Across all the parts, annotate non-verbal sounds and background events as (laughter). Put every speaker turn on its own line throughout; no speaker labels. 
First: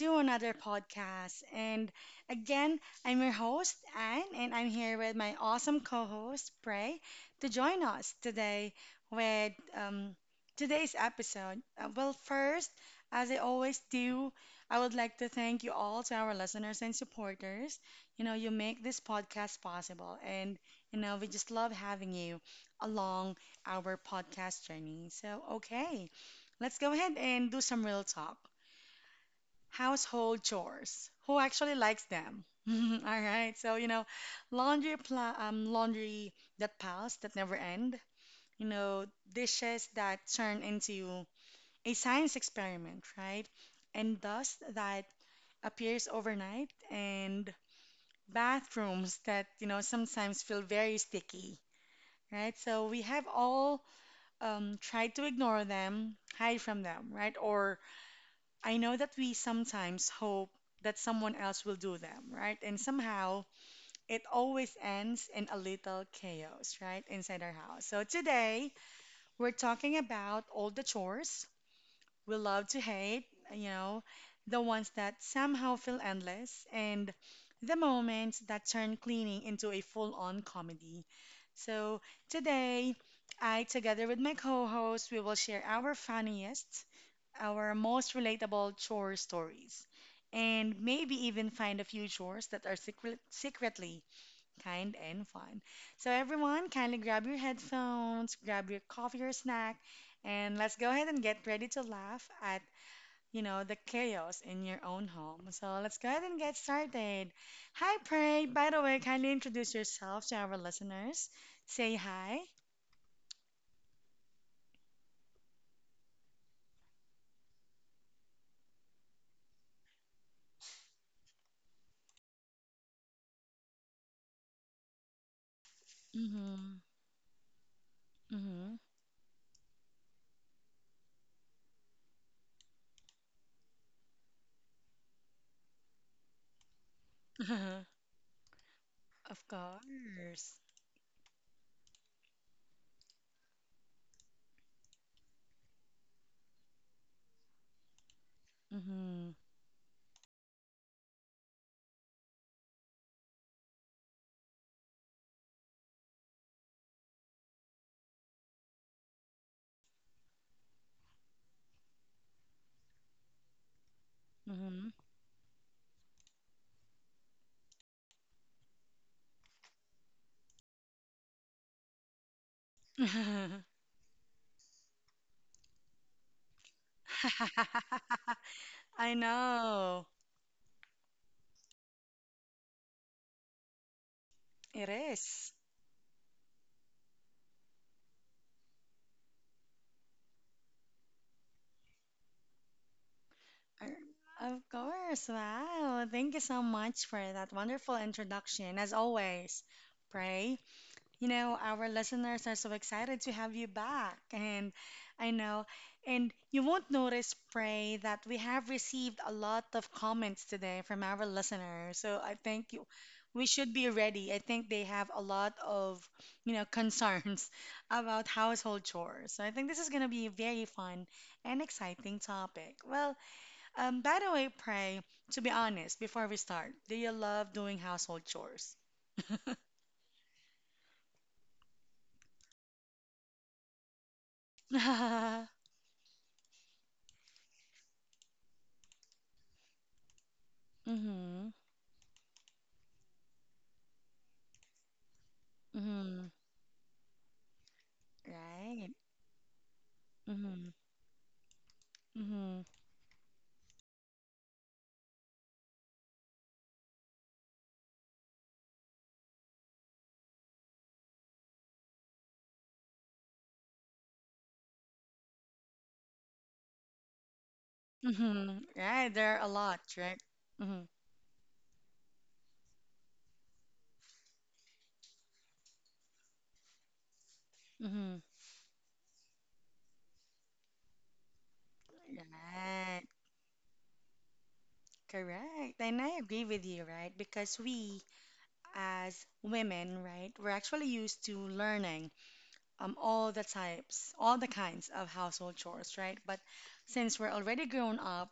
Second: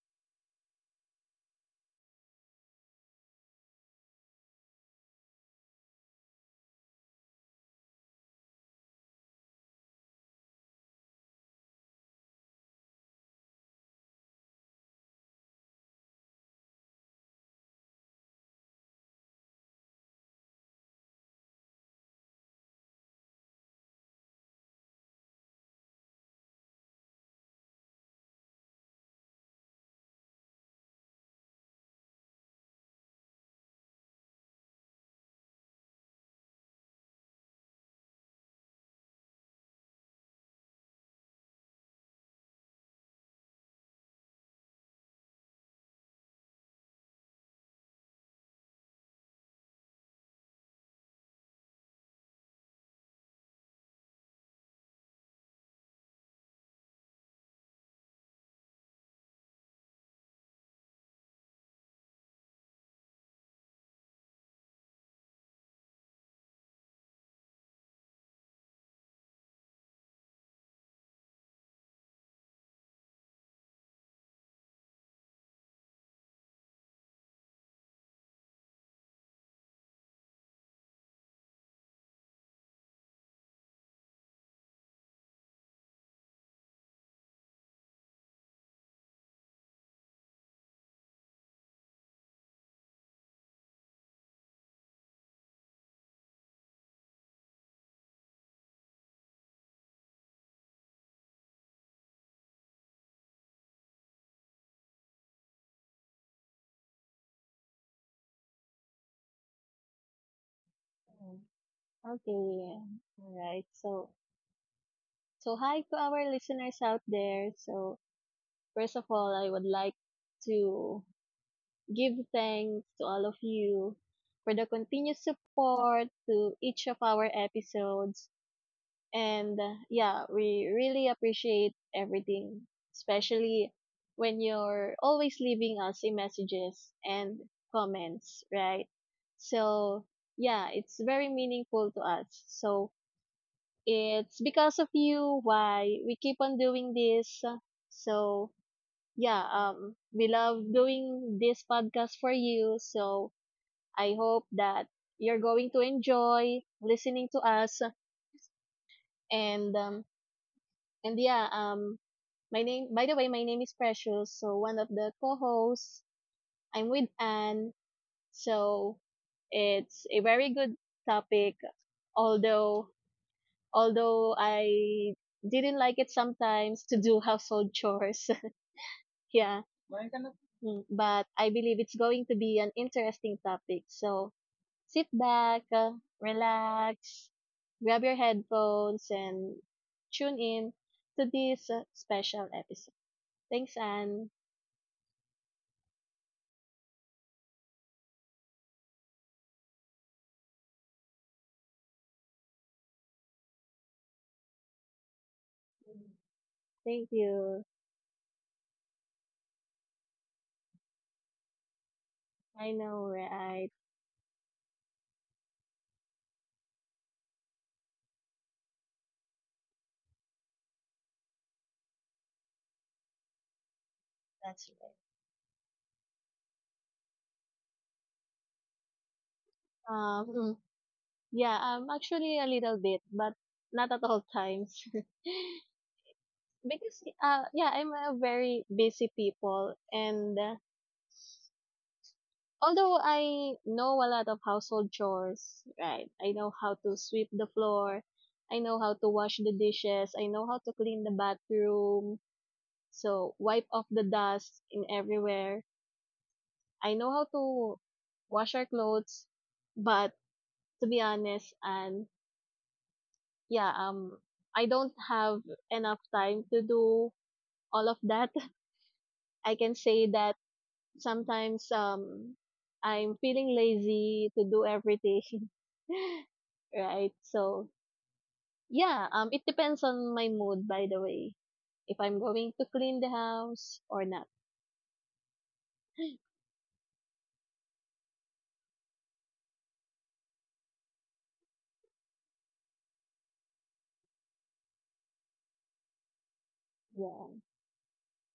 to another podcast. And again, I'm your host, Anne, and I'm here with my awesome co host, Prey, to join us today with today's episode. Well, first, as I always do, I would like to thank you all to our listeners and supporters. You make this podcast possible, and we just love having you along our podcast journey. So, okay. Let's go ahead and do some real talk. Household chores. Who actually likes them? (laughs) All right. So, laundry that piles that never end, you know, dishes that turn into a science experiment, right? And dust that appears overnight and bathrooms that, sometimes feel very sticky, right? So we have all tried to ignore them, hide from them, right? Or I know that we sometimes hope that someone else will do them, right? And somehow it always ends in a little chaos, right? Inside our house. So today we're talking about all the chores we love to hate, you know, the ones that somehow feel endless, and the moments that turn cleaning into a full on comedy. So today, I, together with my co host, we will share our funniest our most relatable chore stories, and maybe even find a few chores that are secretly kind and fun. So, everyone, kindly grab your headphones, grab your coffee or snack, and let's go ahead and get ready to laugh at the chaos in your own home. So let's go ahead and get started. Hi, Pray. By the way, kindly introduce yourself to our listeners.
Mm,
Say hi.
Okay. All right. So hi to our listeners out there. So, first of all, I would like to give thanks to all of you for the continuous support to
Mm-hmm.
each of our episodes.
Mm-hmm.
And yeah, we really appreciate everything, especially when you're always leaving us in messages and
(laughs)
comments, right?
Of
So,
course.
yeah, it's very meaningful to us. So, it's because of you why we keep on doing this. So,
Mm-hmm.
yeah, we love doing this podcast for you. So, I hope that you're going to enjoy listening to us. And, um, and yeah, my name, by the way, my name is Precious. So, one of
Mm-hmm.
the co-hosts, I'm with Anne. So, it's a very good topic although
(laughs)
although I didn't like it sometimes to do household chores.
I
(laughs) Yeah.
know.
But I believe it's going to be an interesting topic. So
It
sit
is.
back, relax, grab your headphones, and tune in to this special episode. Thanks,
Er,
Anne.
Of course. Wow. Thank you so much for that wonderful introduction. As always, pray, our listeners are so excited to have you back. And I know, and you won't
Thank
notice,
you.
Pray, that we have received a lot of comments today from our listeners. So I
I
think you,
know,
we
right?
should be ready. I think they have a lot of, concerns (laughs) about household chores. So I think this is going to be a very fun and exciting topic. Well, by the way,
That's right.
Pray, to be honest, before we start, do you love doing household chores?
Um, mm, yeah, actually a little bit, but not at all times. (laughs)
(laughs)
Because yeah, I'm a very busy people and
Mm-hmm.
although I know a lot of household chores, right?
Mm-hmm.
I know how to sweep the floor, I know how
Right.
to wash the dishes, I know how to
Mm-hmm.
clean the bathroom,
Mm-hmm.
so wipe off the dust in everywhere. I know how to wash our clothes, but to be honest and yeah, I don't have enough time to do all of that.
Mm-hmm. Right. There
(laughs)
are a
I can
lot,
say
right?
that
Mm-hmm.
sometimes I'm feeling lazy to do everything. (laughs) Right? So
Mm-hmm.
yeah, it depends on my mood, by the way, if I'm going to clean
Right.
the house or not.
Correct. And I agree with you, right? Because we, as women, right, we're actually used to learning all the types, all the kinds of household chores, right? But since
Yeah.
we're already grown up,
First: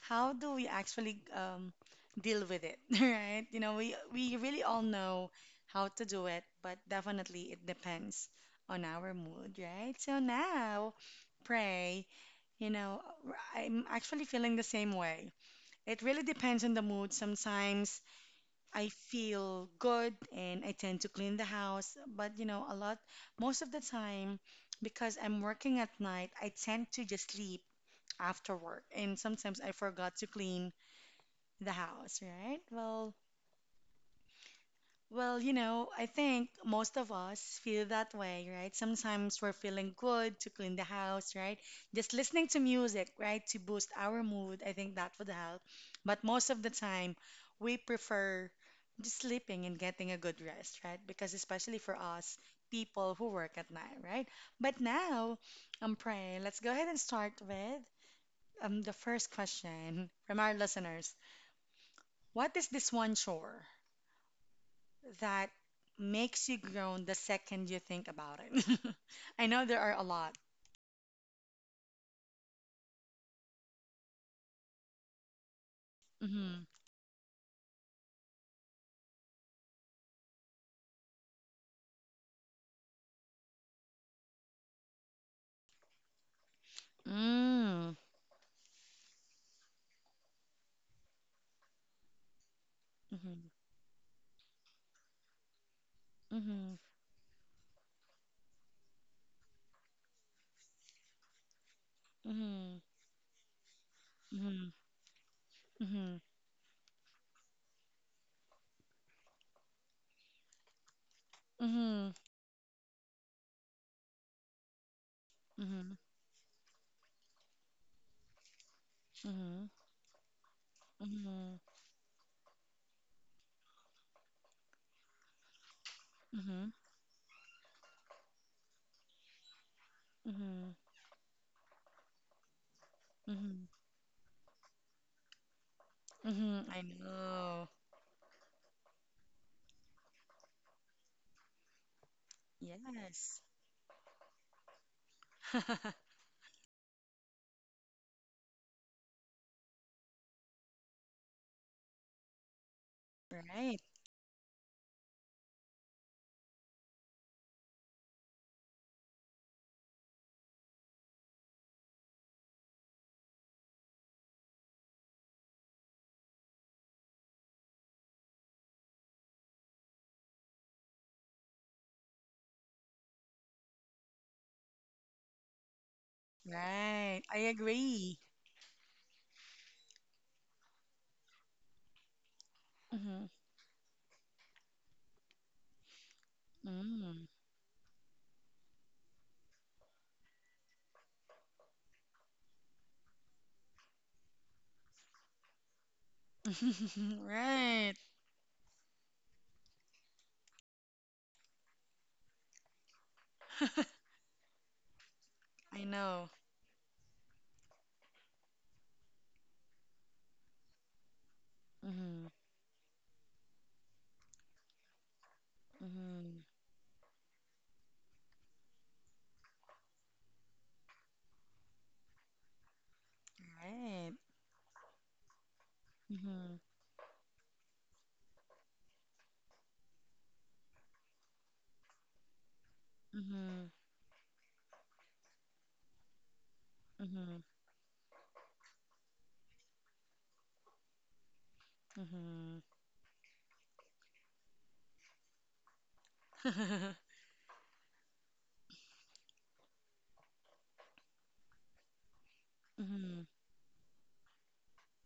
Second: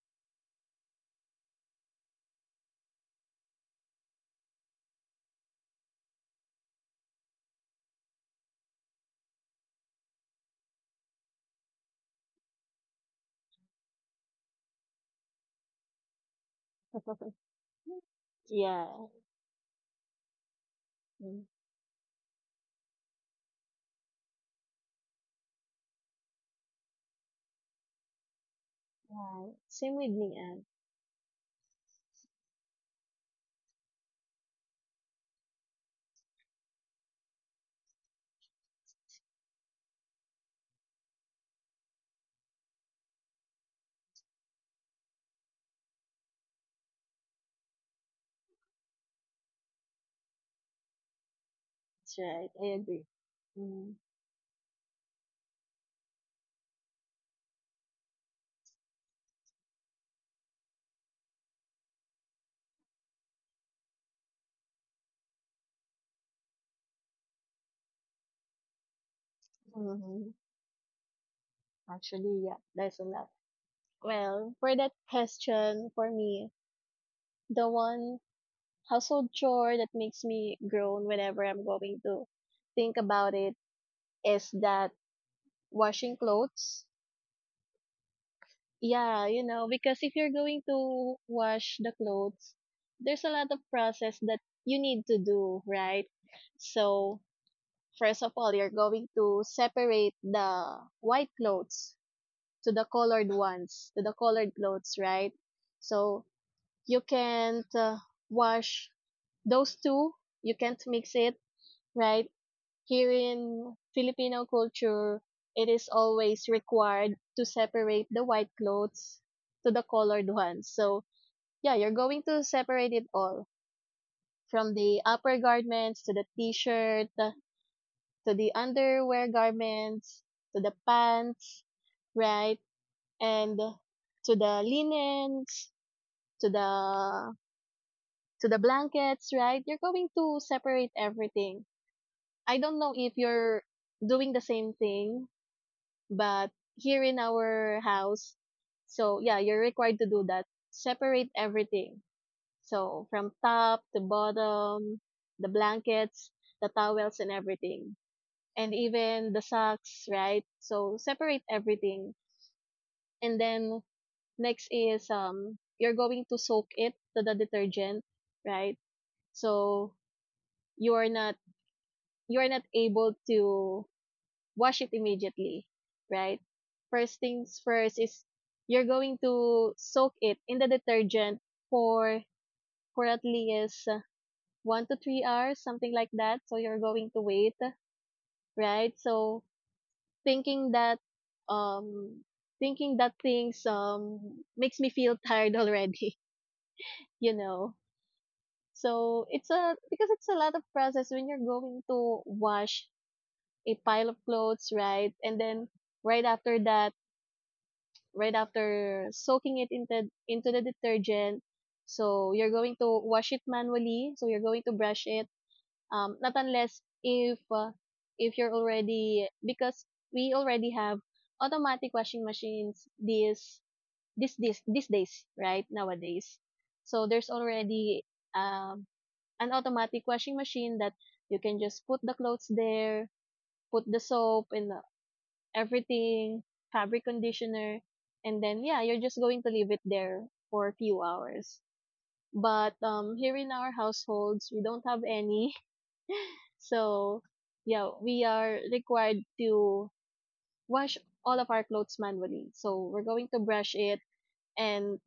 how do we actually deal with it, (laughs) right? You know, we really all know how to do it, but definitely it depends on our mood, right? So now, pray. You know, I'm actually feeling the same way. It really depends on the mood.
(laughs)
Sometimes
Yeah.
I feel good and I tend to clean the
Mm.
house, but most of the time, because I'm working at night, I tend to just sleep after work. And
Right.
sometimes I
Same with
forgot to
me, Anne.
clean the house, right? Well, I think most of us feel that way, right? Sometimes we're feeling good to clean the house, right? Just listening to music, right, to boost our mood, I think that would help. But most of the time, we prefer just sleeping and getting a good rest, right? Because especially for
That's
us
right. I agree.
people who work at
Mm.
night, right? But now, pray, let's go ahead and start with the first question from our listeners. What is this one chore that makes you groan the second you think about it? (laughs) I know there are a
Hmm.
lot.
Actually, yeah, there's a lot. Well, for that question, for me,
Mm-hmm.
the one household chore that makes me groan whenever I'm going to think about it is that washing clothes.
Mm.
Yeah, you know, because if you're going to wash the clothes, there's a
Mm-hmm.
lot of process that you need to do, right?
Mm-hmm.
So, first of all, you're going to separate the white clothes to
Mm-hmm.
the colored ones, to the colored
Mm-hmm.
clothes, right?
Mm-hmm.
So, you can't wash those two, you can't mix it,
Mm-hmm.
right? Here in Filipino culture, it is
Mm-hmm.
always required to separate the white clothes
Mm-hmm.
to the colored ones. So,
Mm-hmm. Mm-hmm.
yeah, you're going to separate it all from the upper garments to the
Mm-hmm. Mm-hmm. Mm-hmm.
t-shirt to the underwear garments
Mm-hmm.
to the
Mm-hmm.
pants, right? And
Mm-hmm.
to the linens, to
Mm-hmm. I
the
know.
to the blankets, right? You're going to separate everything. I don't know if
Yes.
you're doing the same thing.
(laughs)
But here in our house, so yeah, you're required to do that. Separate everything. So from
Right.
top to bottom, the blankets, the towels and everything. And even the socks, right? So separate everything. And then next is you're going to soak it to the detergent, right? So you are not you are not able to wash it immediately, right?
Right.
First
I
things first
agree.
is you're going to soak it in the detergent for for at
Mm-hmm.
least 1 to 3 hours, something like that. So you're going to wait, right? So thinking that um thinking that things makes me feel tired already,
Mm.
(laughs)
(laughs)
you know.
Right.
So it's a because it's a lot of process when you're going to wash a
(laughs)
pile of clothes, right? And then
I
right
know.
after that, right after soaking it into the detergent.
Mm-hmm.
So you're going to wash it manually. So you're going to brush it. Not
Mm-hmm.
unless if if you're already, because we already have automatic washing machines these
Right.
this this these days, right, nowadays.
Mm-hmm.
So there's already um an automatic washing machine that you can just put the clothes there,
Mm-hmm.
put the soap and everything, fabric
Mm-hmm.
conditioner, and then yeah, you're just going to leave it there for a few hours.
Mm-hmm.
But here in our households, we don't have any. (laughs)
(laughs)
So yeah, we are required to wash all of our clothes manually. So we're
Mm-hmm.
going to brush it and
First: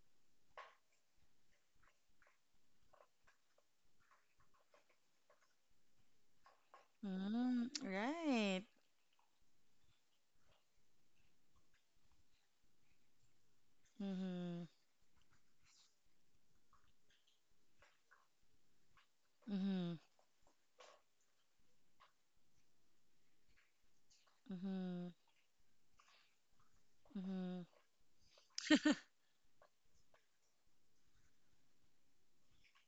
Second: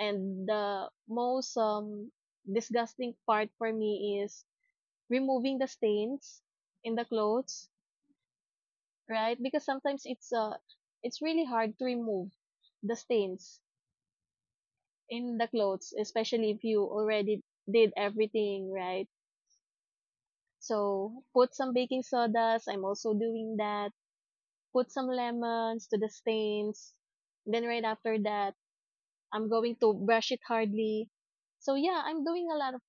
and the most disgusting part for me is removing the stains in the
Mm-hmm.
clothes,
Right.
right? Because sometimes it's really hard to remove the stains
Mm-hmm.
in the clothes, especially if you already did everything, right?
Mm-hmm.
So put some baking sodas, I'm also doing that. Put some
Mm-hmm.
lemons to the stains.
Mm-hmm.
Then right after that, I'm going to brush it hardly. So yeah, I'm doing a lot of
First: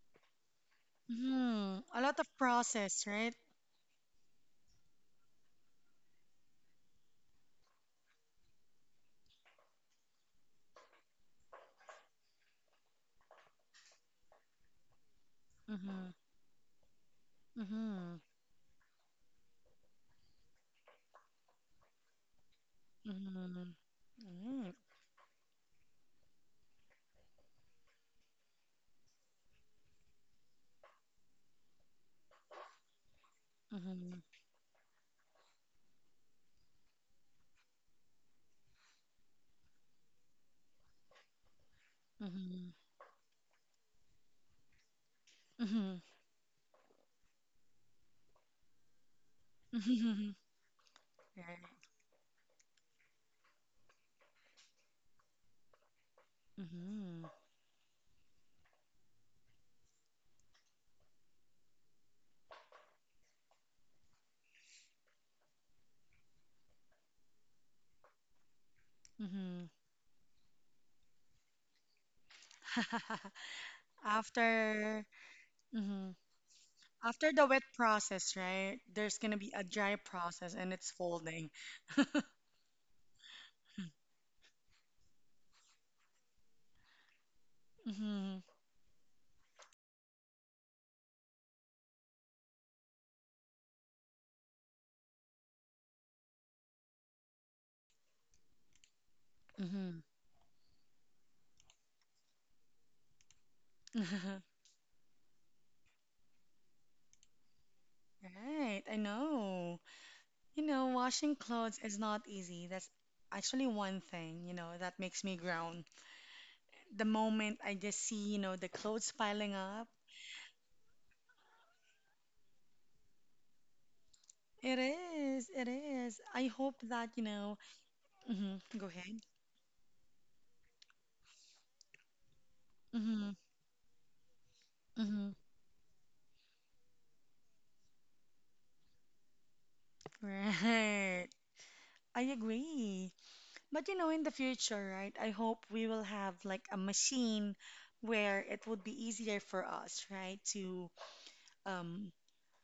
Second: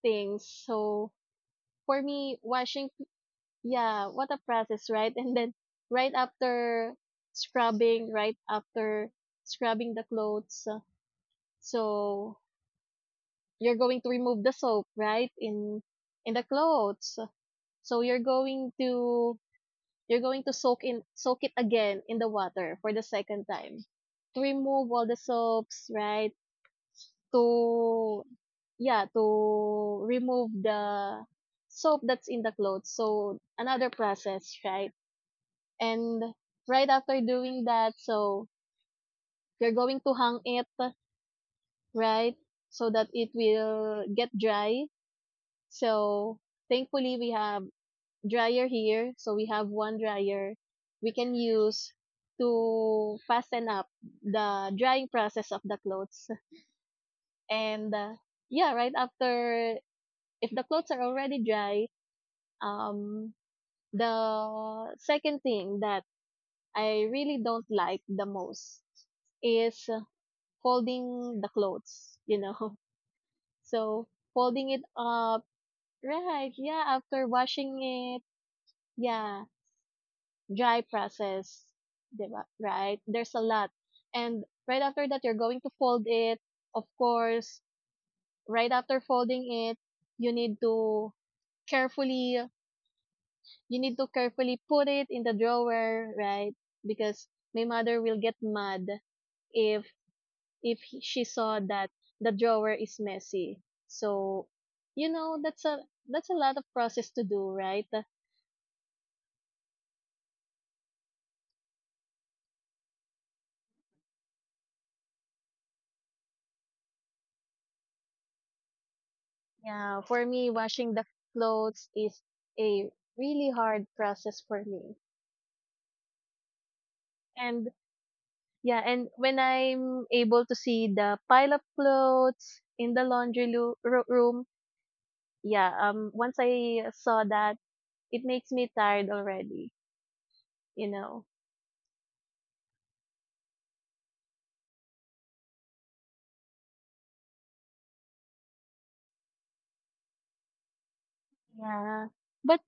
things. So
Mm-hmm. (laughs)
for
A lot of
me, washing,
process, right?
yeah, what a process, right? (laughs) And then right after right after scrubbing the clothes, so you're going to remove the soap, right? In
Mm-hmm.
in the clothes. So
Mm-hmm.
you're going to soak it again in the water for the second
Mm-hmm.
time to
Mm-hmm.
remove all the soaps, right? To yeah, to remove the soap that's in the clothes. So another
Mm-hmm.
process, right? And right after doing that, so you're going to hang it, right,
Mm-hmm.
so that it will get dry.
Mm-hmm.
So thankfully we have dryer here, so we have one
Mm-hmm.
dryer we can
(laughs) Right.
use to fasten up the drying process of the clothes.
Mm-hmm.
And yeah, right after, if the clothes are already dry, um the second thing that I really don't like the most
Mm-hmm.
is folding the clothes, you know. (laughs)
(laughs)
So folding it
After
up,
mm-hmm.
right? Yeah, after
After the wet
washing it,
process, right? There's gonna
yeah,
be a dry process and
dry
it's folding.
process, ba? Right? There's a lot, and right after that, you're going to fold it. Of course,
Mm-hmm.
right after folding it, you need to carefully, you need to carefully put it in the drawer, right? Because my mother will get mad if
Mm-hmm.
she saw that the drawer is messy. So,
(laughs)
you know, that's a lot of process to do, right?
Right, I know. Washing clothes is not easy. That's actually one thing, that makes me groan. The moment I just see, the clothes piling up,
Yeah, for me, washing the clothes is a really hard process for
it
me.
is, it is. I hope that,
And
hmm
yeah,
go
and
ahead.
when I'm able to see the pile of clothes in the
Mm-hmm,
laundry room,
mm-hmm.
yeah, once I saw that, it makes me tired already,
(laughs)
you know.
Right. I agree. But, in the future, right, I hope we will have like a machine where it would be easier for us, right,
Yeah.
um
But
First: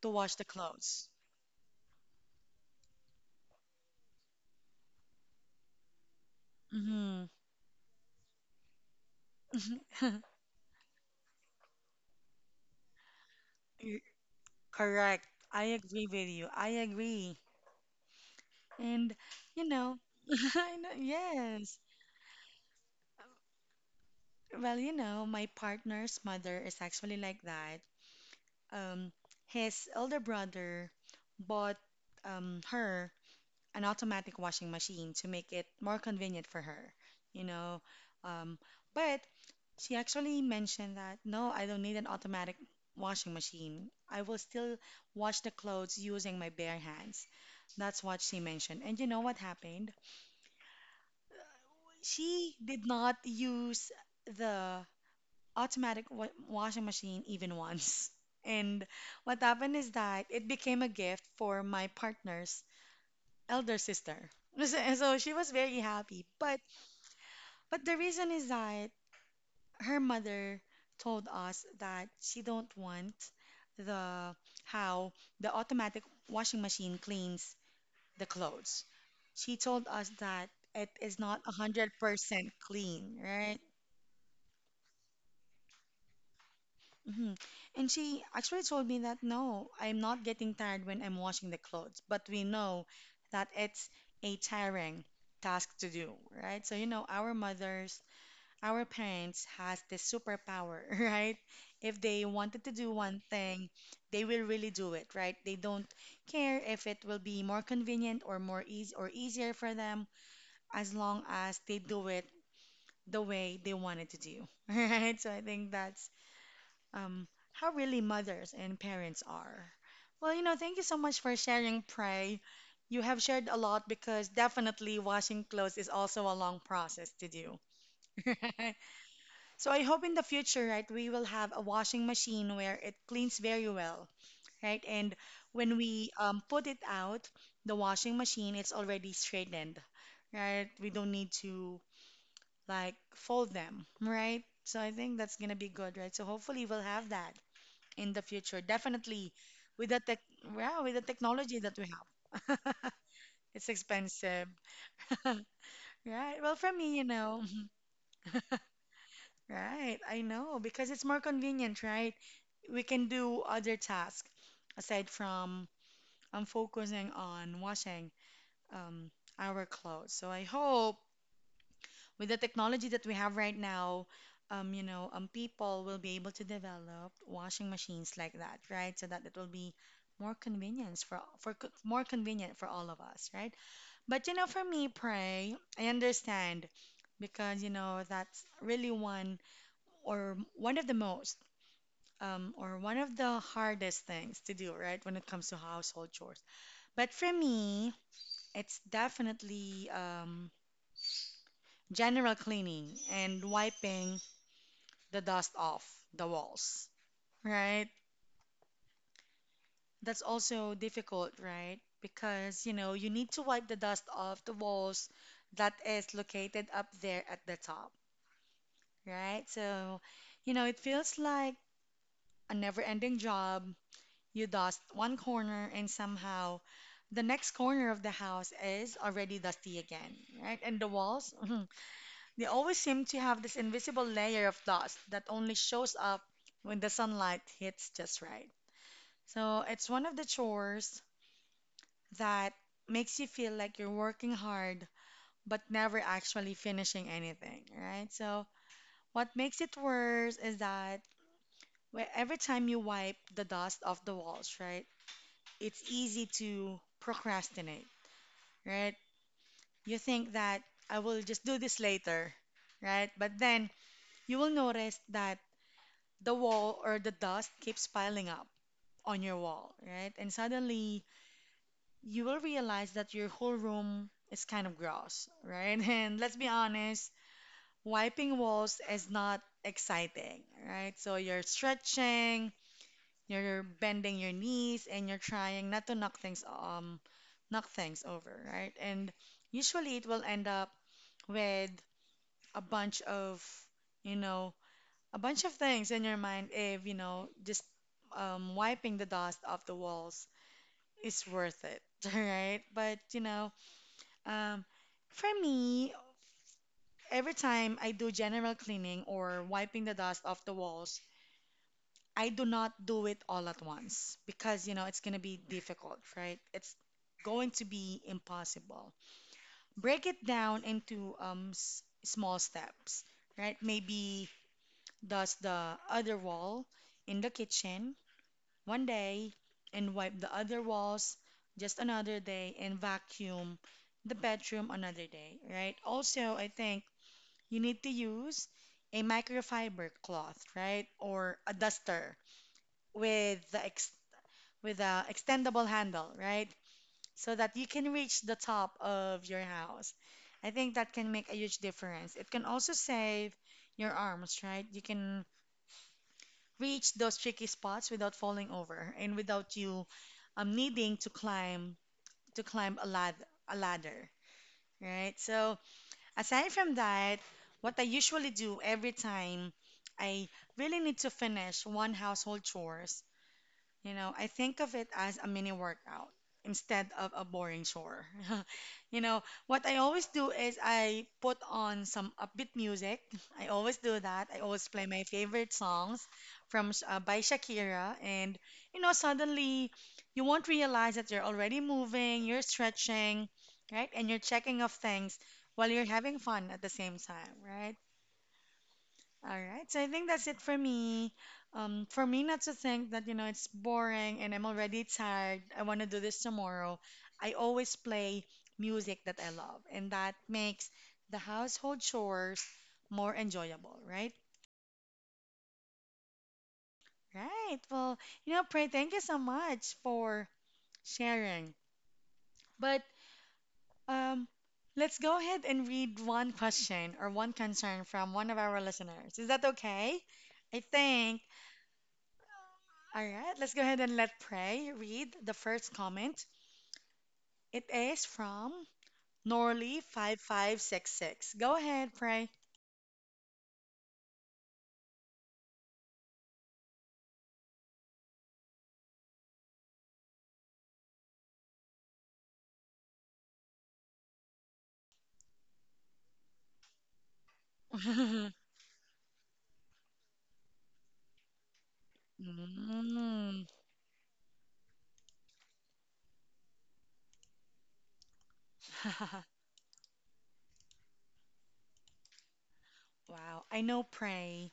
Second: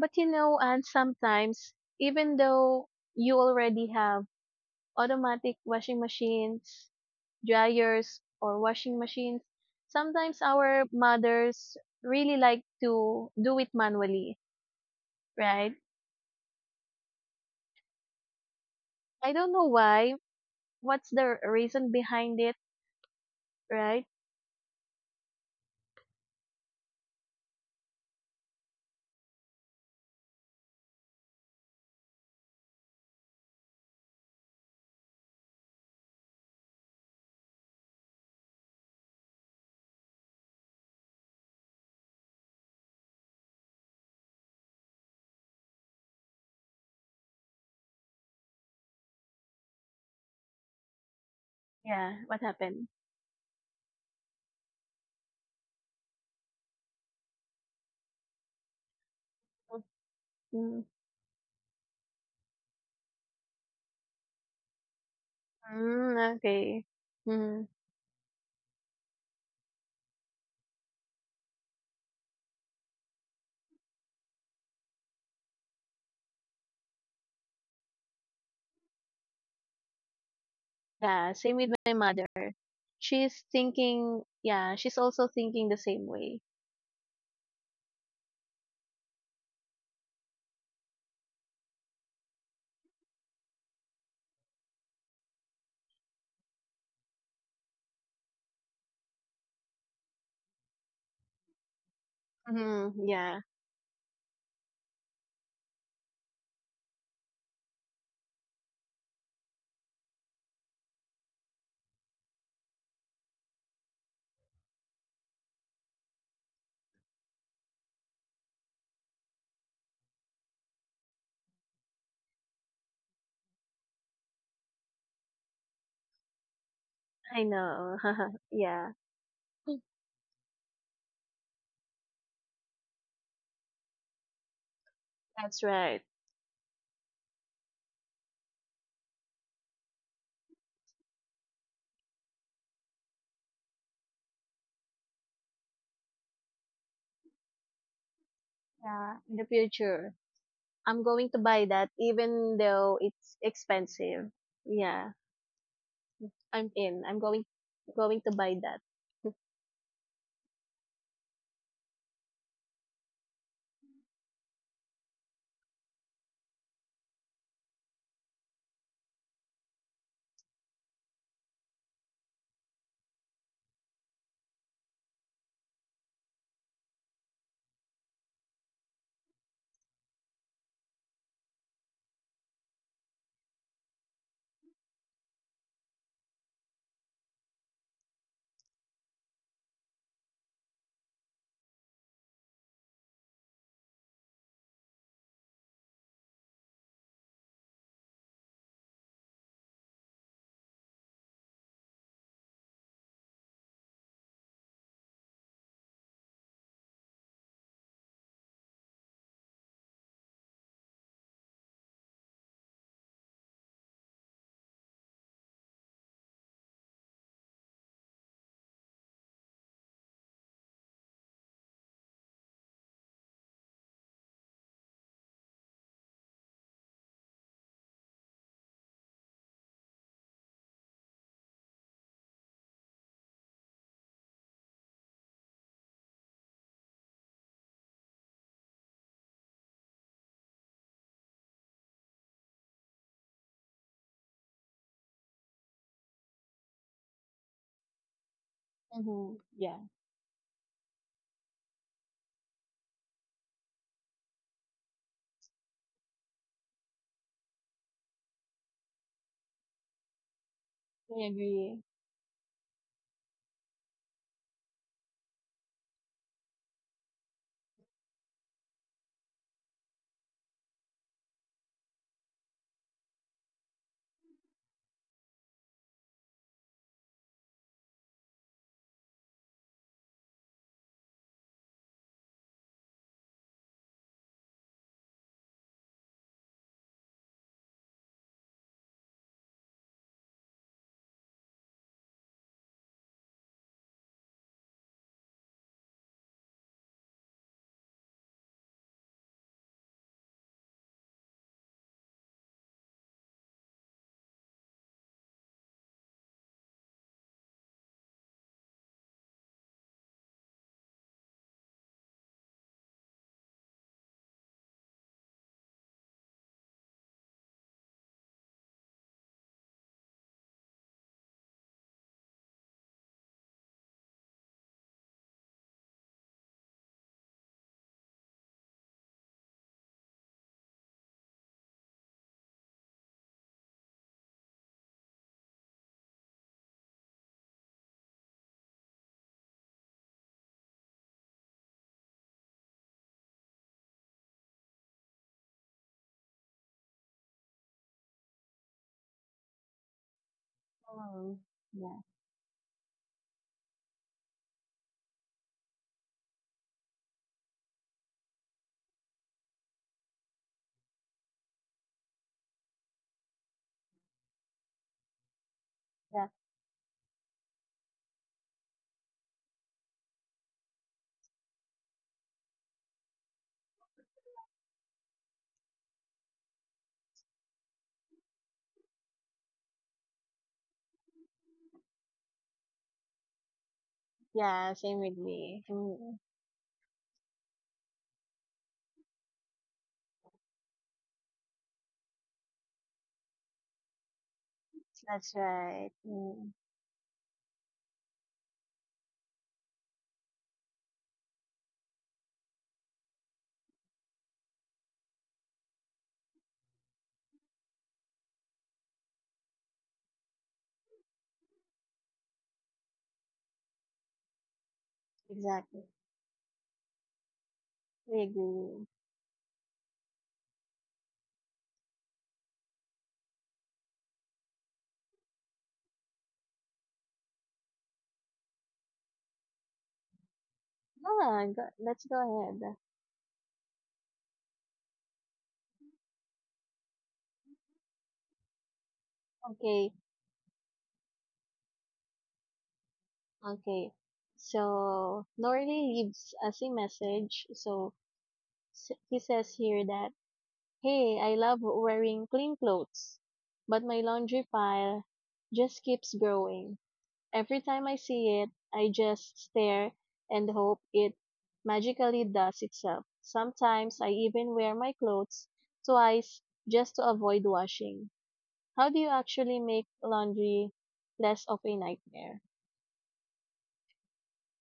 to
you
wash the
know, and
clothes.
sometimes even though you already have automatic washing machines,
Mm-hmm.
dryers or washing machines,
(laughs)
sometimes our mothers really like to do it
Y-
manually,
Correct. I
right?
agree with you. I agree. And,
I don't
you
know
know,
why.
(laughs) I know,
What's the
yes.
reason behind it, right?
Well, my partner's mother is actually like that. Um, his elder brother bought her an automatic washing machine to make it more convenient for her, you know. Um, but she actually mentioned that, no, I don't need an automatic washing machine. I will still wash the clothes using my bare hands. That's what she mentioned. And you know what happened?
Yeah, what
She did
happened?
not use the washing machine even once. (laughs) And what happened is that it became
Mm,
a gift for my partner's elder sister. (laughs) So so she was very happy.
okay. Mm-hmm.
But the reason is that her mother told us that she don't want the how the automatic washing machine cleans the clothes. She told us that it is
Yeah,
not
same with my mother.
100% clean,
She's
right?
thinking, yeah, she's also thinking the same way.
hmm And she actually told me that no, I'm not getting tired when I'm washing the clothes, but we know that it's a tiring task to do, right? So, our mothers, our parents has this superpower, (laughs) right? If they wanted to do one
Yeah,
thing, they will really do it, right? They don't care if it will be more convenient or more easy or easier for them as long as they do it the way they wanted to do, (laughs) right? So I think that's um, how really mothers and parents are. Well, thank you so much for sharing, Pray. You have shared a lot because definitely washing clothes is also a long process to
I
do.
know. (laughs)
(laughs)
Yeah,
So I hope in the future, right, we will have a washing machine where it cleans very well, right? And
that's
when
right.
we put it out, the washing machine, it's already straightened, right? We don't need to like fold them, right? So I think that's gonna be good, right? So hopefully we'll have that in the future,
Yeah,
definitely
in the
with the
future,
tech, yeah, with the
I'm going to
technology
buy
that we
that
have.
even
(laughs)
though it's
It's
expensive.
expensive.
Yeah,
(laughs) Right. Well,
I'm
for me,
in. I'm going
(laughs)
to buy that.
right, I know because it's more convenient, right? We can do other tasks aside from focusing on washing um, our clothes. So I hope with the technology that we have right now, people will be able to develop washing machines like that, right? So that it will be more convenience for co- more convenient for all of us, right? But you know, for me, pray, I understand because you know that's really one of the most or one of the hardest things to do, right? When it comes to household chores. But for me, it's definitely general cleaning and wiping the dust off the walls, right? That's also difficult, right? Because, you need to wipe the dust off the walls that is located up there at the top, right? So, it feels like a never-ending job. You dust one corner and somehow the next corner of the house is already dusty again, right? And the walls, (laughs) they always seem to have this invisible layer of dust that only shows up when the sunlight hits just right. So it's one of the chores that makes you feel like you're working hard but never actually finishing anything, right? So what
Mm-hmm.
makes it
Yeah,
worse is that every time you wipe the dust off the walls, right? It's easy to procrastinate, right? You think that I
I
will just do
agree.
this later, right? But then you will notice that the wall or the dust keeps piling up on your wall, right? And suddenly you will realize that your whole room is kind of gross, right? (laughs) And let's be honest, wiping walls is not exciting, right? So you're stretching, you're bending your knees, and you're trying not to knock things over, right? And usually it will end up with a bunch of, you know, a bunch of things in your mind if, just wiping the dust off the walls is worth it, (laughs) right? But, you know, um, for me, every time I do general cleaning or wiping the dust off the walls, I do not do it all at once because, you know, it's going to be difficult, right? It's going to be impossible. Break it down into small steps, right? Maybe dust the other wall in the kitchen one day and wipe the other walls just another day, and vacuum the bedroom another day, right? Also, I think you need to use a microfiber cloth, right? Or a duster with the ex with a extendable handle, right? So that you can reach the top of your house. I think that can make a
Mm,
huge
yeah,
difference. It can also save your arms, right? You can reach those tricky spots without falling over and without you needing to climb a lad a ladder, right? So
yeah,
aside from that, what I usually do every time I really need to finish one household chores, you know, I think of it as a mini workout instead of a boring chore. (laughs) You know, what I always do is I put on some upbeat music. (laughs) I always do that. I
yeah,
always play
same
my
with
favorite
me.
songs from by Shakira, and you know, suddenly you won't realize that you're already moving, you're stretching, right? And you're checking off things
That's
while
right.
you're having fun at the same time, right? All right. So I think that's it for me. For me not to think that, you know, it's boring and I'm already tired. I want to do this tomorrow. I always play music that I love, and that makes the household chores more enjoyable, right?
Exactly.
Right. Well,
I
you know, Pray,
agree.
thank you so much for sharing. But um, let's go ahead and read one question or one concern from one of our listeners. Is that okay? I think,
Go let's go ahead.
all right, let's go ahead and let Pray read the first comment. It is from Norley
Okay,
5566. Go ahead, Pray.
okay. So, Norley leaves us a message. So, he says here that, "Hey, I love wearing clean clothes, but my laundry pile just keeps growing. Every time I see it,
(laughs)
I just stare and hope it magically does itself.
Mm.
Sometimes I even wear my clothes twice just to avoid washing. How do you
(laughs)
actually make laundry less of a nightmare?"
Wow. I know, Pray,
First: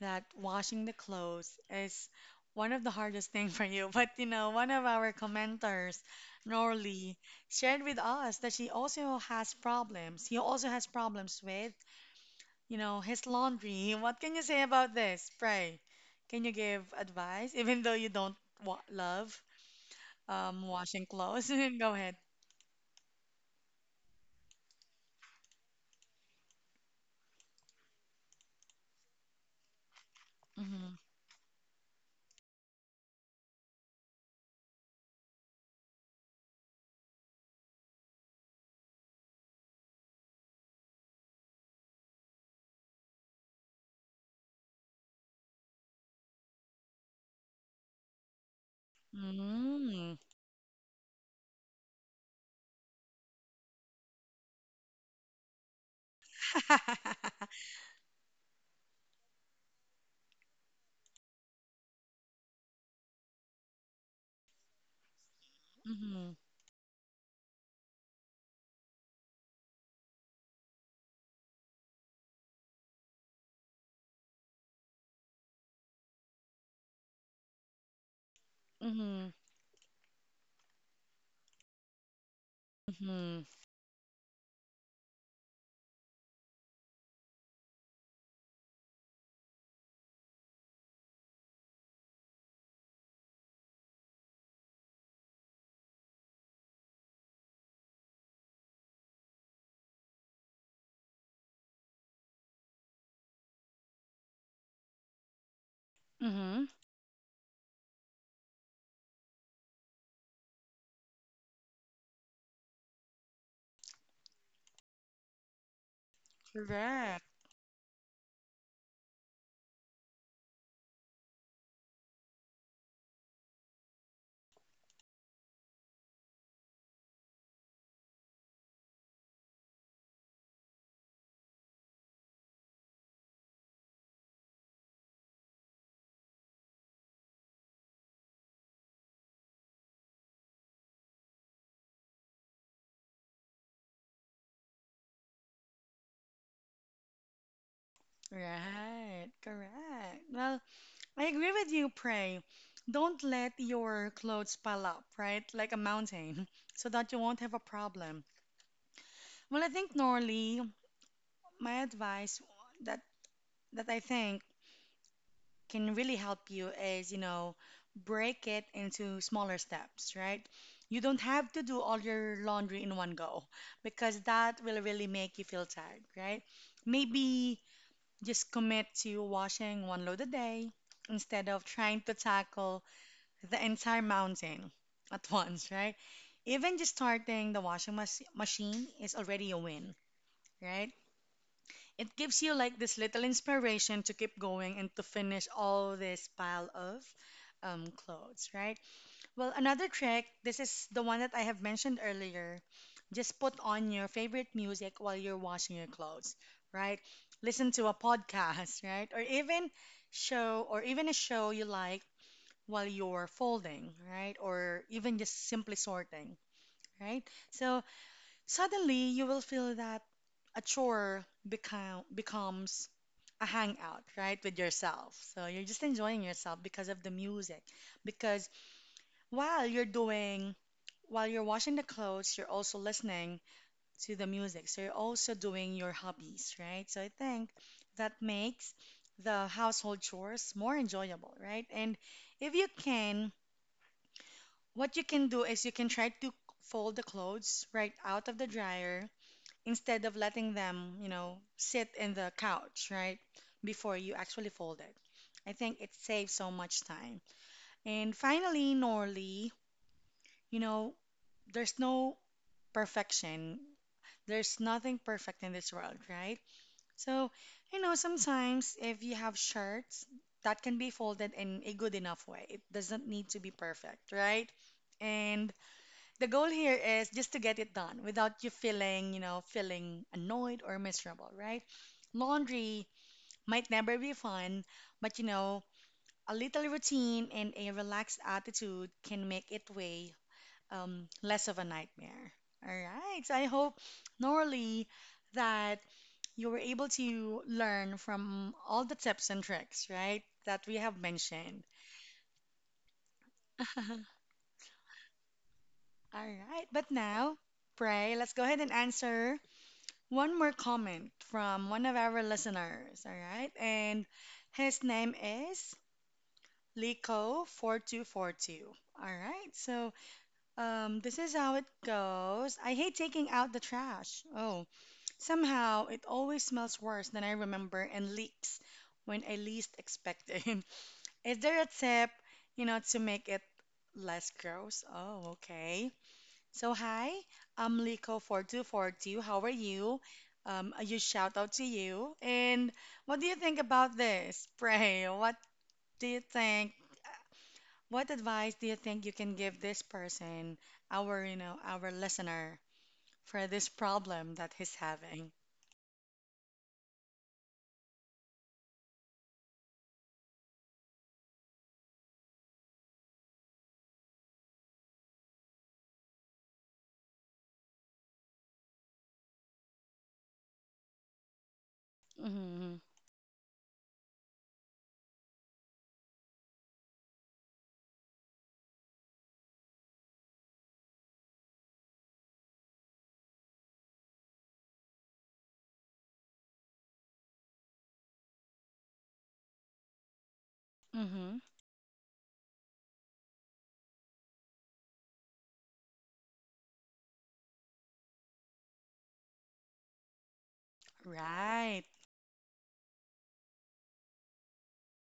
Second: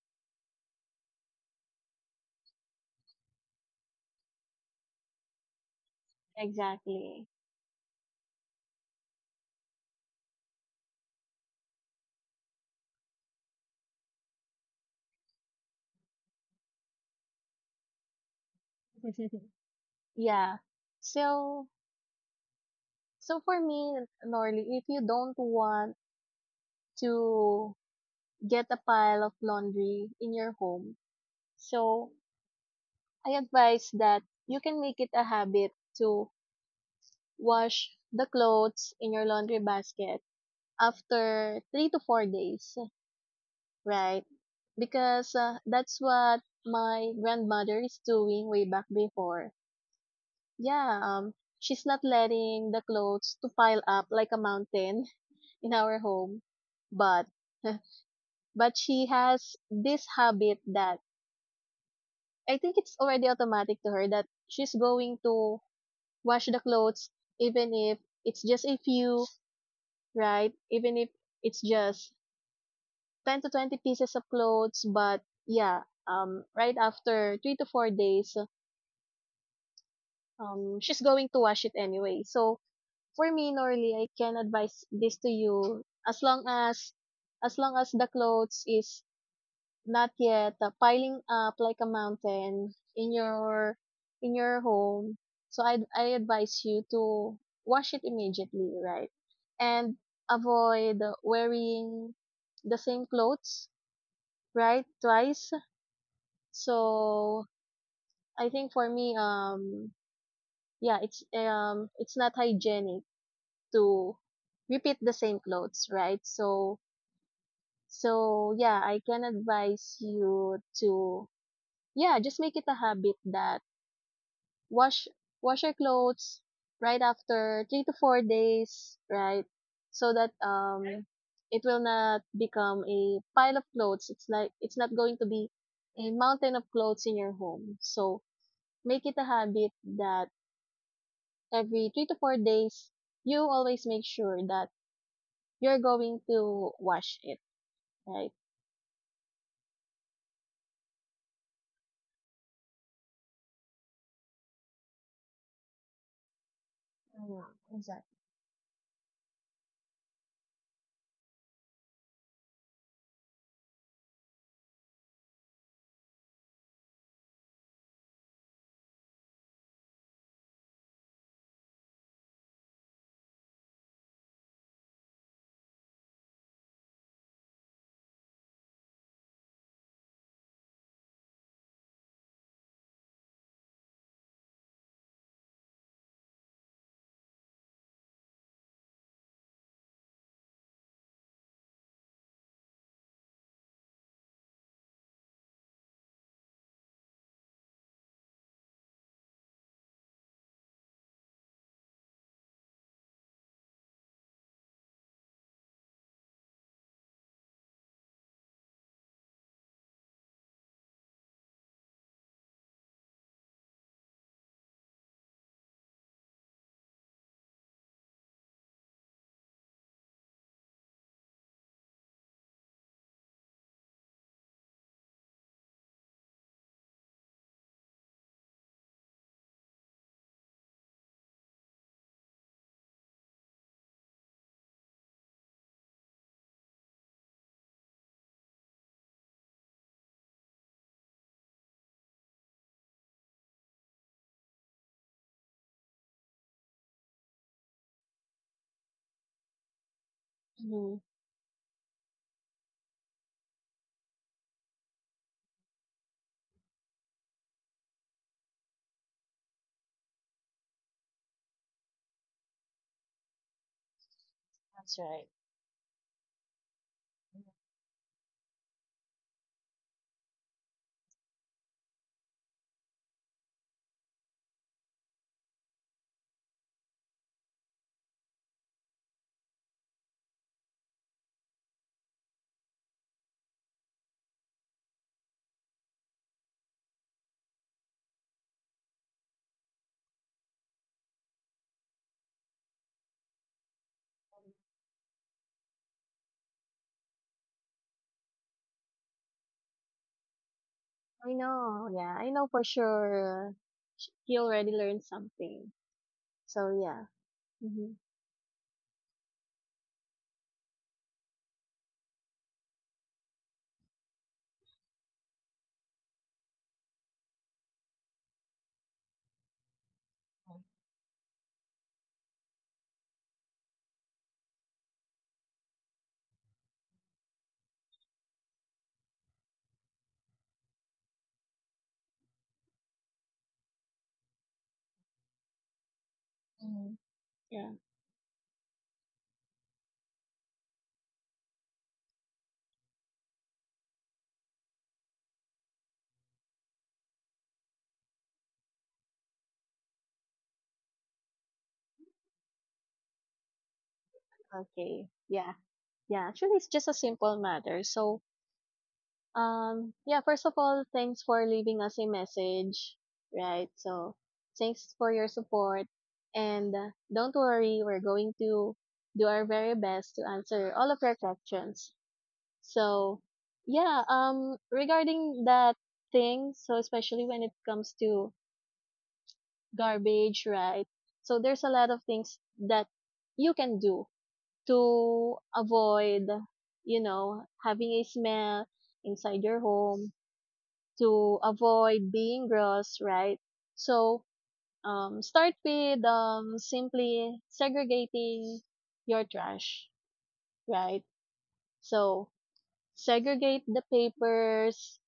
that washing the clothes is one of the hardest thing for you. But you know, one of our commenters, Norley,
Exactly.
shared with us that she also has problems. He also has problems with, you know, his laundry. (laughs) What can you say about this? Pray. Can you give advice, (laughs) even though you don't wa love
(laughs) Yeah.
washing clothes?
So,
(laughs) Go ahead.
so for me, Norly, if you don't want to get a pile of laundry in your home,
Mm-hmm.
so I advise that you can make it a habit to wash the clothes in your laundry basket after 3 to 4 days, right? Because that's what my grandmother is doing way back before.
Mm-hmm.
Yeah, she's not letting the clothes to pile up like a mountain (laughs) in our home, but
(laughs)
(laughs) but she has this habit that I think it's already automatic to her that she's going to
Mm-hmm.
wash the clothes even if it's just a few, right? Even if it's just 10 to 20 pieces of clothes, but yeah, right after 3 to 4 days,
Mm-hmm.
she's going to wash it anyway. So for
Hmm.
me, Norly, I can advise this to you as long as the clothes is not yet piling up like a mountain in your home. So I advise you to wash it immediately, right? And avoid wearing the same clothes, right? Twice.
Hmm.
So I think for me, yeah, it's not hygienic to repeat the same clothes, right? So,
Correct.
so yeah, I can advise you to yeah, just make it a habit that wash wash your clothes right after 3 to 4 days, right? So that it will not become a pile of clothes. It's like it's not going to be a mountain of clothes in your home. So make it a habit that every 3 to 4 days you always make sure that you're going to wash it. Right.
Right. Correct. Well, I agree with you, Pray. Don't let your clothes pile up, right? Like a mountain, (laughs) so that you won't
Yeah,
have a
exactly.
problem. Well, I think, Norley, my advice that that I think can really help you is, you know, break it into smaller steps, right? You don't have to do all your laundry in one go because that will really make you feel tired, right? Maybe just commit to washing one load a day instead of trying to tackle the entire mountain at (laughs) once, right? Even just starting the washing machine is already a win, right? It gives you like this little inspiration to keep going and to finish all this pile of clothes, right? Well, another trick, this is the one that I have mentioned earlier. Just put on your favorite music while you're washing your clothes, right? Listen to a podcast, (laughs) right? Or even a show you like while you're folding, right? Or even just simply sorting, right? So suddenly, you will feel that a becomes a hangout, right, with yourself. So you're just enjoying yourself because of the music. Because while you're doing, while you're washing the clothes, you're also listening to the music. So you're also doing your hobbies, right? So I think that makes the household chores more enjoyable, right? And if you can, what you can do is you can try to fold the clothes right out of the dryer instead of letting
Hmm.
them, you know, sit in the couch, right? Before you actually fold it. I think it saves so much time. And finally, Norley, you know, there's no perfection. There's
That's
nothing
right.
perfect in this world, right? So, you know, sometimes if you have shirts that can be folded in a good enough way, it doesn't need to be perfect, right? And the goal here is just to get it done without you feeling, you know, feeling annoyed or miserable, right? Laundry might never be fun, but you know, a little routine and a relaxed attitude can make it way less of a nightmare. All right. So I hope, Norley, that you were able to learn from all the tips and tricks, right, that we have
I
mentioned.
know. Yeah, I know for sure.
(laughs)
He already learned something.
All right.
So
But
yeah.
now,
Hmm.
Pray, let's go ahead and answer one more comment from one of our listeners, all right? And his name is Lico4242. All right, so this is how it goes. I hate taking out the trash. Oh, somehow it always smells worse than I remember and leaks when I least expect it. (laughs) Is there a tip, you know, to make it less gross? Oh, okay. So
Hmm.
hi,
Yeah.
I'm Liko 4242. How are you? A huge shout out to you. And what do you think about this? Pray. What do you think? What advice do you think you can give this person, our you know our listener, for this problem that he's
Okay.
having?
Yeah. Yeah. Actually, it's just a simple matter. So, yeah, first of all, thanks for leaving us a message, right? So, thanks for your support. And don't worry, we're going to do our very best to answer all of your questions.
Mm-hmm.
So, yeah, regarding that thing, so especially when it comes to garbage, right? So there's a lot of things that you can do to avoid, you know, having a smell inside your home,
Mm-hmm.
to avoid being gross, right? So, start with simply segregating your trash, right?
Right.
So, segregate the papers,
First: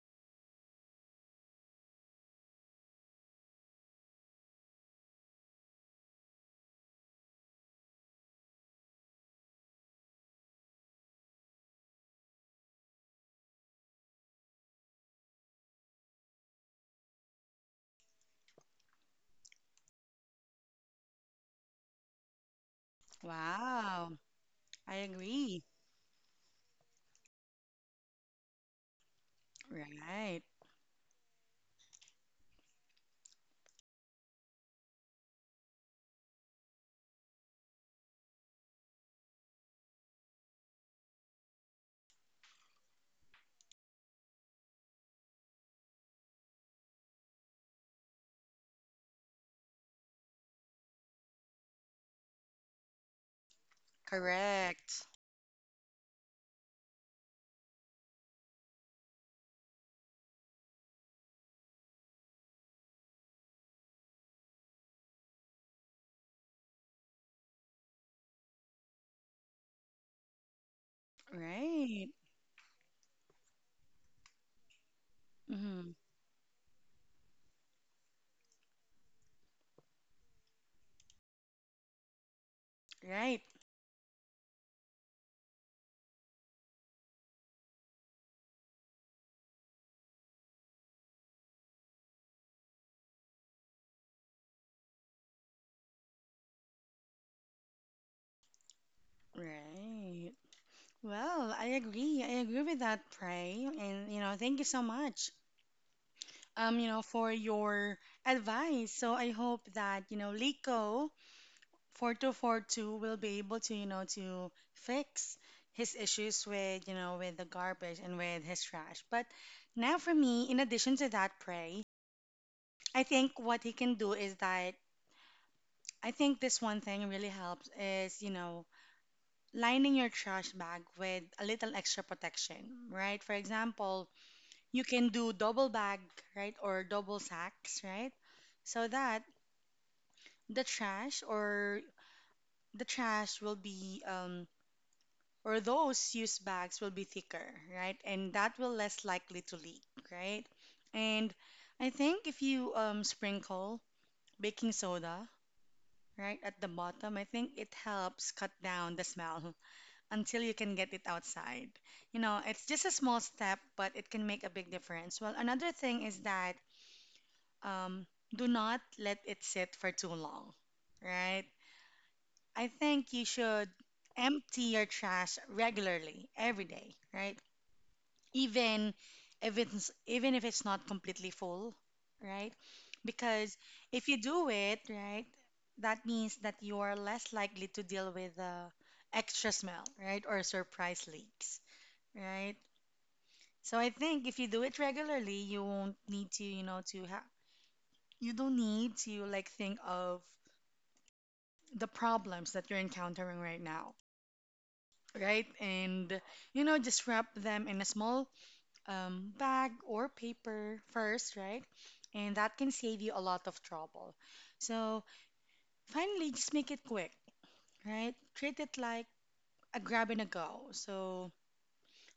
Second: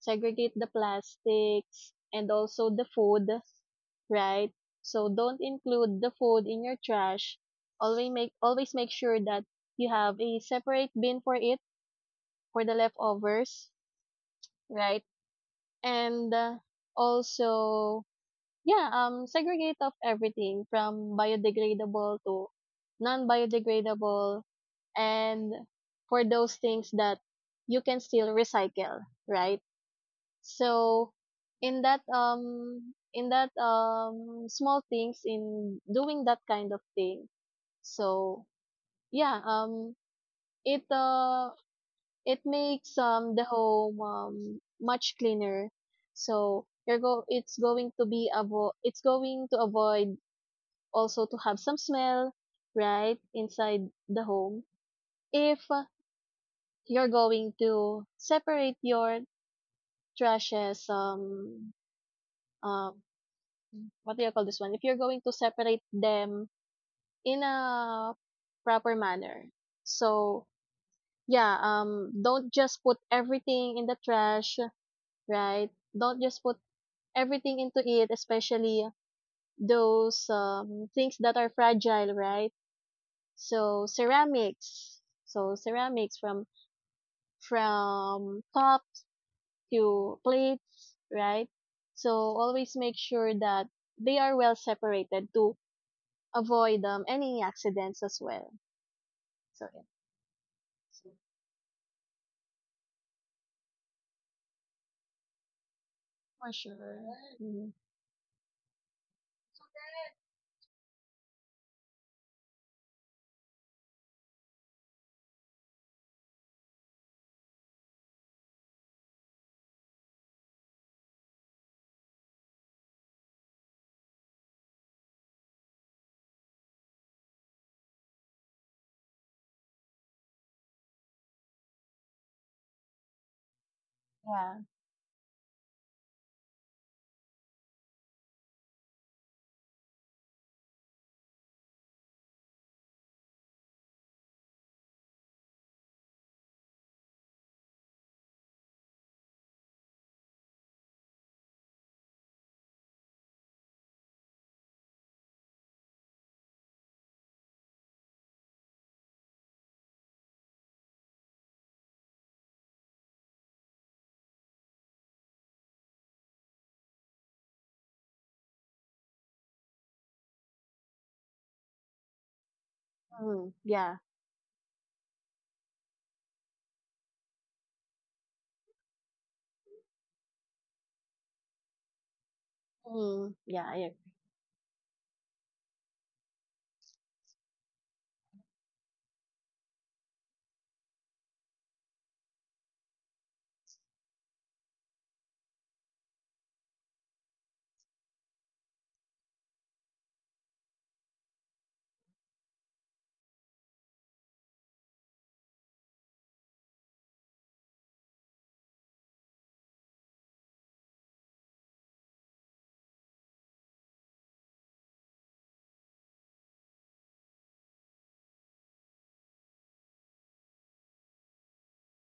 segregate the plastics and also the food, right? So don't include the food in your trash. Always make sure that you have a separate bin for it for the leftovers, right? And also yeah, segregate of everything from biodegradable to
Wow.
non-biodegradable
I
and
agree.
for those things that you can still recycle, right?
Right.
So in that small things in doing that kind of thing. So yeah, it uh it makes the home much cleaner. So you're go it's going to be avo it's going to avoid also to have some smell, right, inside the home
Correct.
if you're going to separate your trashes um what do you call this one? If you're going to separate them in a proper manner. So, yeah,
Right.
don't just put everything in the trash, right?
Mm-hmm.
Don't just put everything into it, especially those things that are fragile, right?
Right.
So, ceramics. So, ceramics from cups to plates, right? So, always make sure that they are well separated to avoid any accidents as well. So yeah.
Right. Well, I agree. I agree with that, Pray. And, you know, thank you so much,
For
you know,
sure.
for
Mhm.
your advice. So I hope that, you know, Lico 4242 will be able to, you know, to fix his issues with, you know, with the garbage and with his trash. But now for me, in addition to that, Pray, I think what he can do is that I think this one thing really helps is, you know, lining your trash bag with a little extra protection, right? For example,
Yeah.
you can do double bag, right, or double sacks, right? So that the trash or the trash will be or those used bags will be thicker, right? And that will less likely to leak, right? And I think if you sprinkle baking soda, right, at the bottom, I think it helps cut down the smell (laughs) until you can get it outside. You know, it's just a small step, but it can make a big difference. Well, another thing is that um, do not let it sit for too long, right? I think you
Mm,
should
yeah.
empty your trash regularly every day, right? Even even if it's not completely full, right?
Mm,
Because
yeah. I
if
ag-
you do it, right, that means that you are less likely to deal with extra smell, right, or surprise leaks, right? So I think if you do it regularly, you won't need to, you know, to have, you don't need to like think of the problems that you're encountering right now, right? And, you know, just wrap them in a small bag or paper first, right? And that can save you a lot of trouble. So, finally, just make it quick, right? Treat it like a grab and a go. So,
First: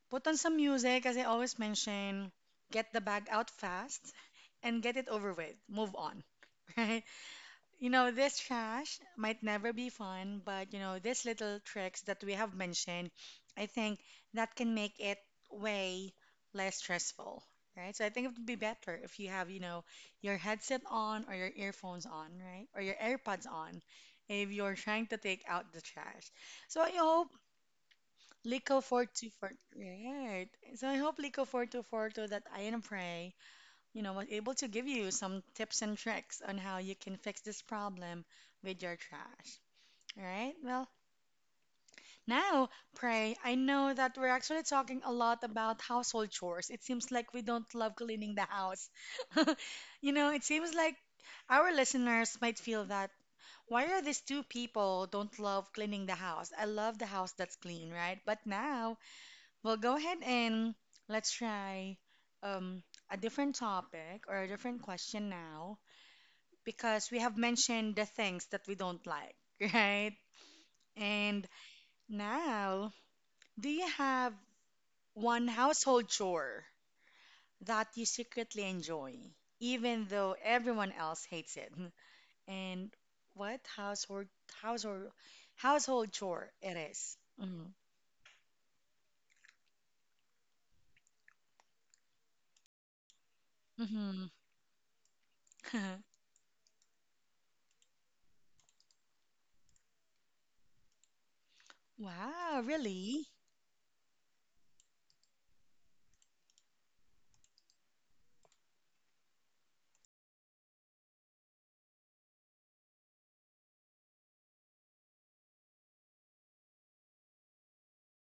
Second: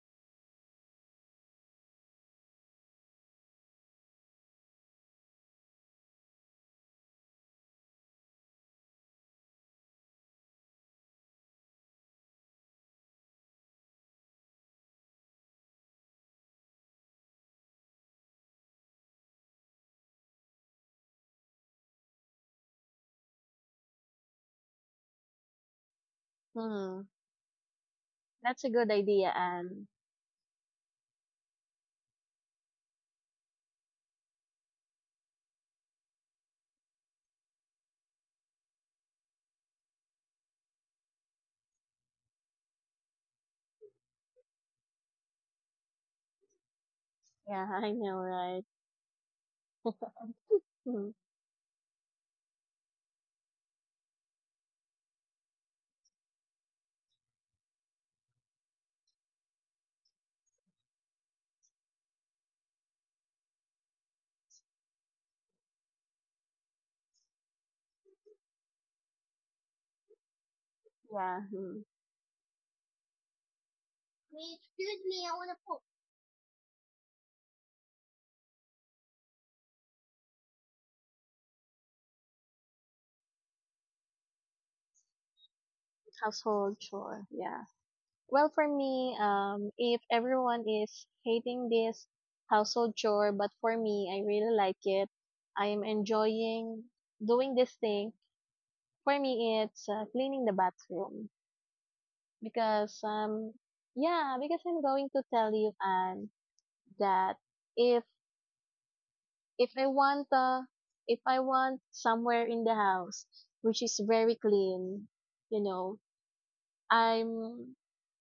put on some music, as I always mention, get the bag out fast and get it over with. Move on, (laughs) right? You know, this trash might never be fun, but you know, these little tricks that we have mentioned, I think that can make it way less stressful, right? So I think it would be better if you have, you know, your headset on or your earphones on, right? Or your AirPods on if you're trying to take out the trash. So I
Mm,
hope
that's a
Lico
good idea,
424,
Anne.
right? So I hope Lico 4242 that I am Pray, you know, was able to give you some tips and tricks on how you can fix this problem with your trash. All right. Well, now, Pray, I know that we're actually talking a lot about household chores. It seems like we
Yeah,
don't
I
love
know,
cleaning the
right?
house. (laughs) You know, it seems like
Mm,
our listeners might feel that why are these two people don't love cleaning the house? I love the house that's clean, right? But now, we'll go ahead and let's try um, a different topic or a different question now because we have mentioned the things that we don't like, (laughs) right?
yeah.
And
Mm.
now, do you have
Wait, excuse me, I
one
want to poop.
household chore that you secretly enjoy, even though everyone else hates it? (laughs) And what household household chore it
Household
is?
chore. Yeah.
Mm-hmm.
Well, for me, if everyone is hating this household chore, but for me,
Mm-hmm.
I really like it. I am
(laughs)
enjoying doing this thing. For me, it's cleaning the bathroom.
Wow,
Because
really?
yeah, because I'm going to tell you and that if if I want if I want somewhere in the house which is very clean, you know, i'm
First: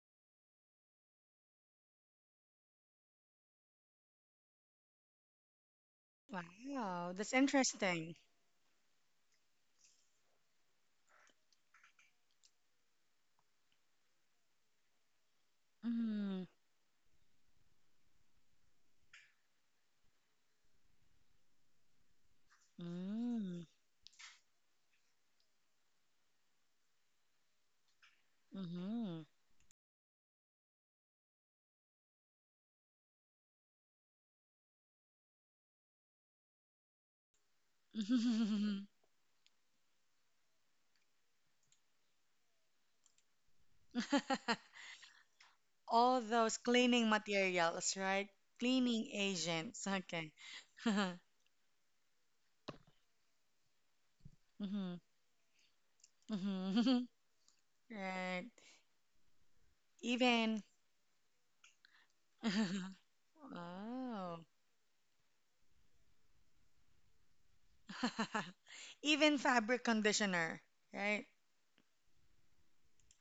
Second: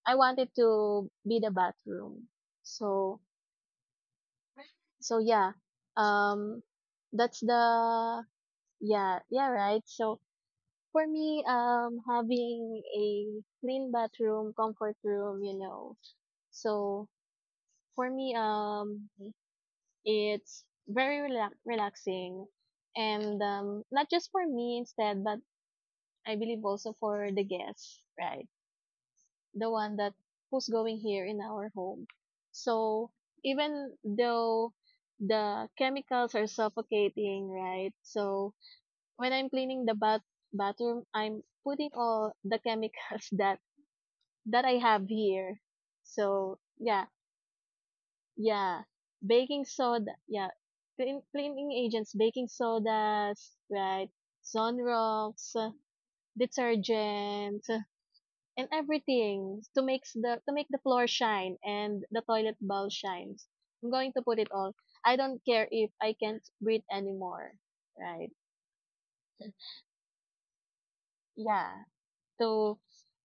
I want it to be the bathroom. So so yeah, um
Wow, that's
that's
interesting.
the yeah, yeah, right. So for me, having a clean bathroom, comfort room, you know.
Mm-hmm.
So for me, it's very relaxing, and not just for me instead, but I believe also for the guests, right? The one that who's going here in our home. So even though the chemicals are suffocating, right? So
Mm-hmm.
when I'm cleaning the bathroom, I'm putting all the chemicals (laughs) that
(laughs)
I have here.
all those
So yeah.
cleaning materials, right?
Yeah,
Cleaning
baking
agents.
soda.
Okay.
Yeah,
(laughs)
cleaning agents, baking sodas, right?
Hmm.
Sunrocks,
Hmm.
detergent,
(laughs) Right.
and everything to makes the to
Even.
make the floor shine and the toilet bowl
(laughs)
shines. I'm going to put
Oh.
it all. I don't care if I can't breathe anymore, right?
(laughs) Even fabric conditioner, right?
Yeah, to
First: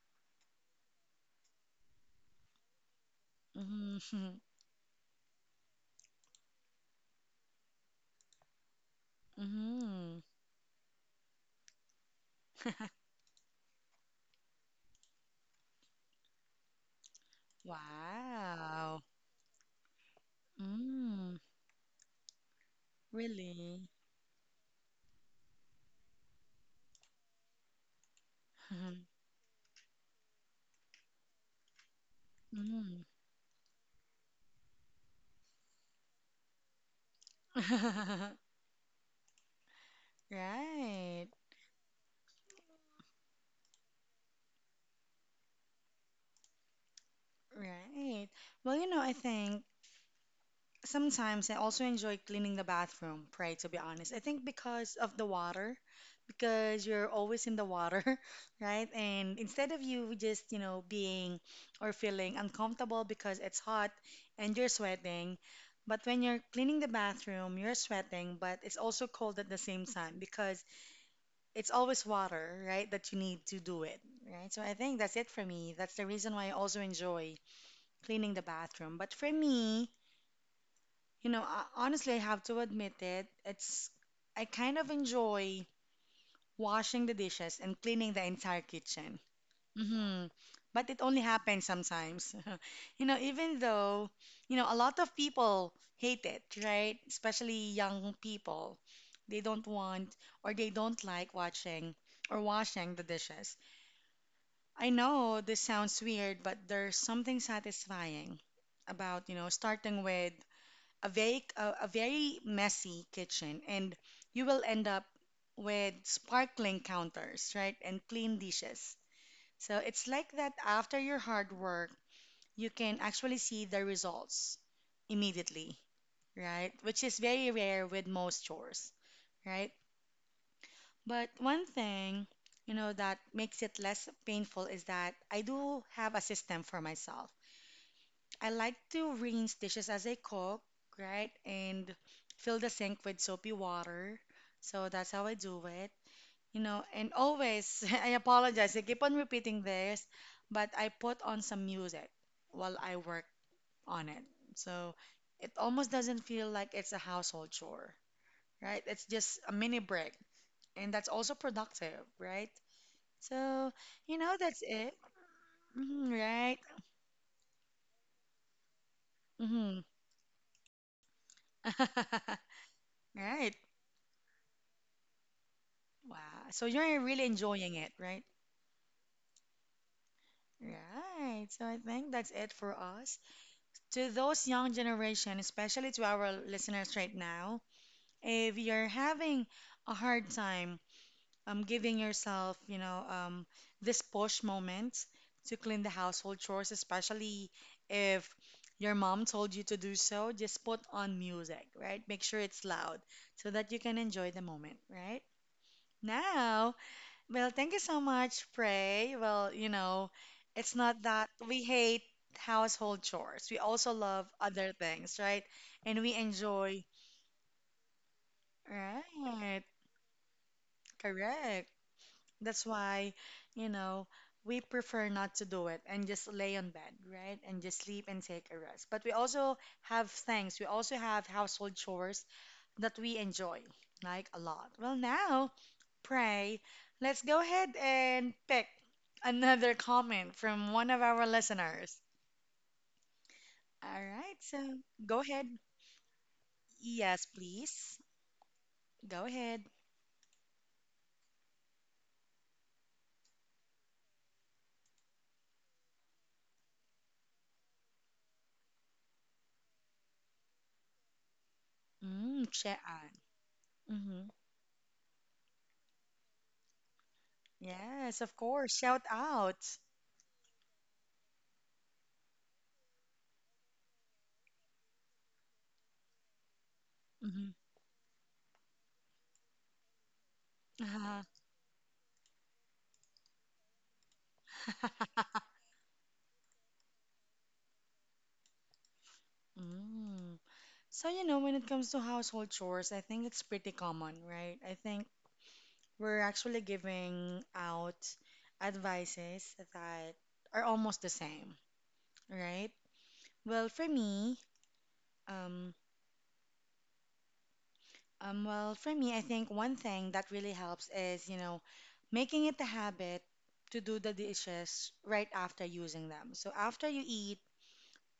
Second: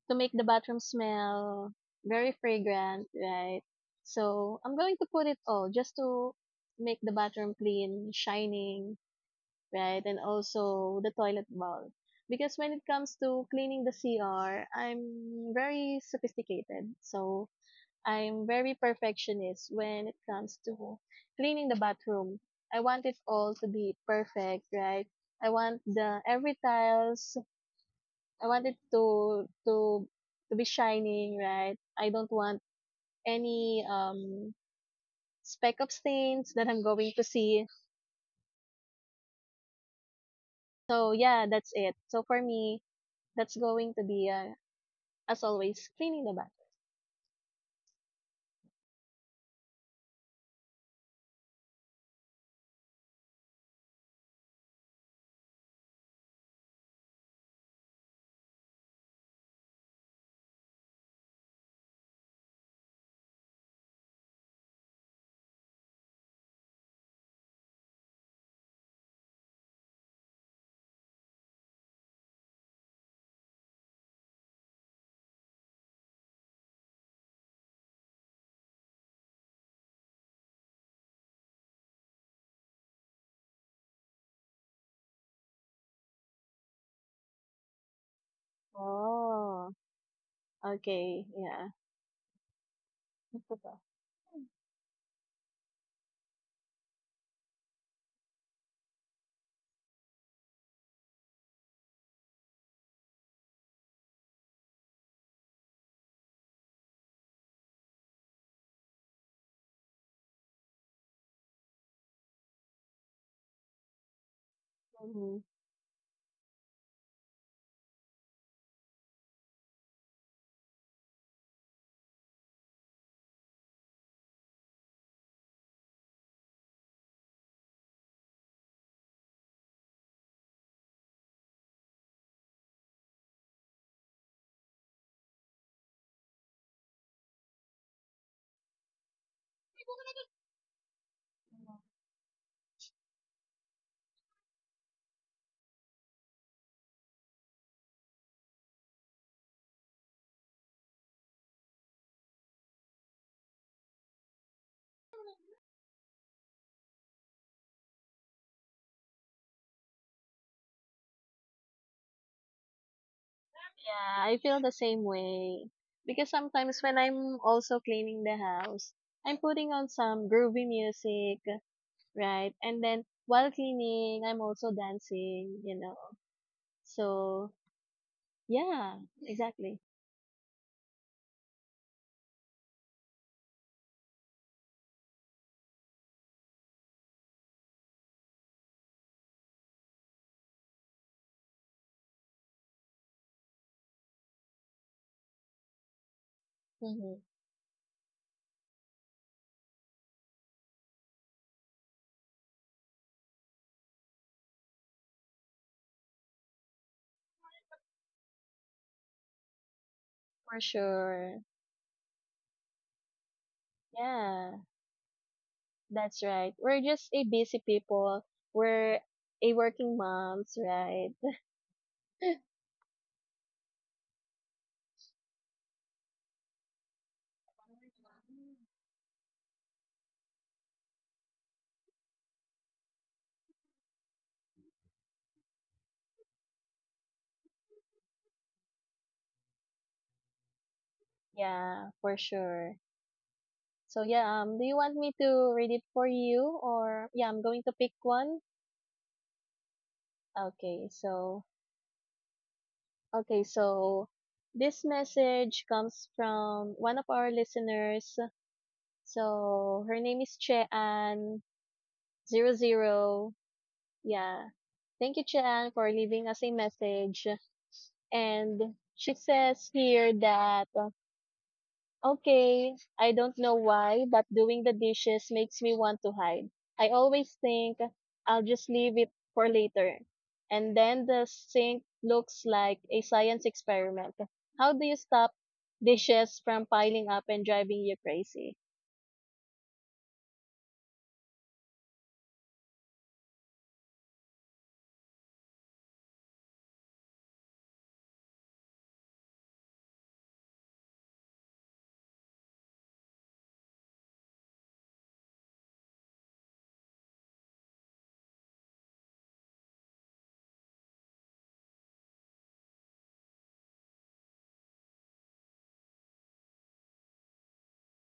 to make the bathroom smell very fragrant, right?
Mm-hmm.
So I'm going to put it all just to make the bathroom clean, shining, right? And
Hmm.
also the toilet bowl. Because when it
(laughs)
comes to cleaning the CR, I'm very sophisticated. So I'm very
Wow.
perfectionist when it comes to
Mm,
cleaning the bathroom. I want it all to
really?
be perfect, right? I want the every tiles, I want it
Mhm.
to be shining, right? I don't want
Mm.
any speck of stains that I'm going to see.
(laughs)
So
Right.
yeah, that's it. So for me, that's going to be a as always, cleaning the bathroom.
Right. Well, you know, I think sometimes I also enjoy cleaning the bathroom, Pray, to be honest. I think because of the water, because you're always in the water, (laughs) right? And instead of you just, being or feeling uncomfortable because it's hot and you're sweating. But when you're cleaning the bathroom, you're sweating, but it's also cold at the same time because it's always water, right, that you need to do it, right? So I think that's it for me. That's the reason why I also enjoy cleaning the bathroom. But for me, I, honestly, I have to admit it. It's I kind of enjoy washing the dishes and cleaning the entire kitchen.
Oh,
Hmm. But it only
okay.
happens
Yeah.
sometimes. (laughs) You know, even
(laughs)
though, you know, a lot of people hate it, right? Especially young people. They don't want or they don't like watching or washing the dishes. I know this sounds weird, but there's something satisfying about, starting with a very messy kitchen, and you will end up
Hmm.
with sparkling counters, right, and clean dishes. So it's like that: after your hard work, you can actually see the results immediately, right, which is very rare with most chores, right? But one thing, that makes it less painful is that I do have a system for myself. I like to rinse dishes as I cook, right? And fill the sink with soapy water. So that's how I do it. And always, (laughs) I apologize, I keep on repeating this, but I put on some music while I work on it. So it almost doesn't feel like it's a household chore, right? It's just a mini break. And that's also productive, right? So,
Yeah, I
that's
feel the
it.
same way.
Mhm,
Because
right?
sometimes when I'm also cleaning the house, I'm putting
Hmm.
on some groovy music, right? And then
(laughs) Right.
while cleaning, I'm also dancing, you know.
Wow. So you're really
So,
enjoying it, right?
yeah, exactly.
Right. So I think that's it for us. To those young generation, especially to our listeners right now, if you're having a hard time giving yourself, this push moment to clean the household chores,
Hmm.
especially if your mom told you to do so, just put on music, right? Make sure it's loud so that you can enjoy the moment, right? Now, well, thank you so much, Prey. Well,
For
it's not that
sure.
we hate household chores. We also love
Yeah.
other things, right? And we
That's right.
enjoy,
We're just a busy people. We're a
right?
working moms, right?
Correct. That's why, you know, we prefer not to do it and just lay on bed, right? And just sleep and take a rest. But we also have things. We also have household chores that we enjoy, like, a lot. Well, now, pray, let's go ahead and pick another comment from one of our
Yeah,
listeners.
for sure.
All
So
right,
yeah, do
so
you want me
go ahead.
to read it for you or
Yes,
yeah, I'm going to pick
please.
one.
Go ahead.
Okay, so this message comes from one of our listeners. So her name is Chean
Mm,
zero
Chean.
zero.
Hmm.
Yeah. Thank you, Chean, for leaving us a message.
Yes, of
And
course. Shout
she
out.
says here that okay, I don't know why, but doing the dishes makes me want to hide. I always
Hmm.
think I'll just leave it for later. And then
Uh-huh.
the sink looks like a science experiment. How do you stop
(laughs)
dishes from piling up and driving you crazy?
Mm. So, when it comes to household chores, I think it's pretty common, right? I think we're actually giving out advices that are almost the same, right? Well, for me, um, for me, I think one thing that really helps is, making it a habit to do the dishes right after using them. So after you eat,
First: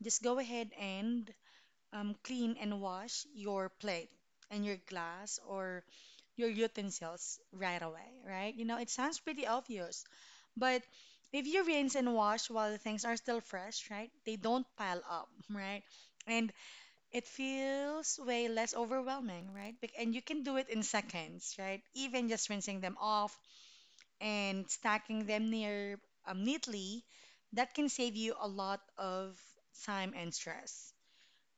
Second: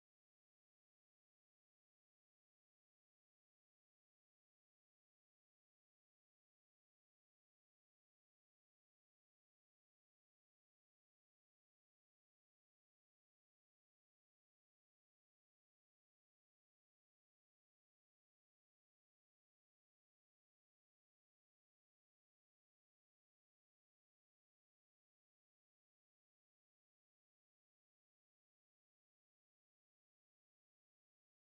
just go ahead and clean and wash your plate and your glass or your utensils right away, right? You know it sounds pretty obvious, but if you rinse and wash while things are still fresh, right, they don't pile up, right? And it feels way less overwhelming, right? And you can do it in seconds, right? Even just rinsing them off and stacking them near neatly, that can save you a lot of time and stress.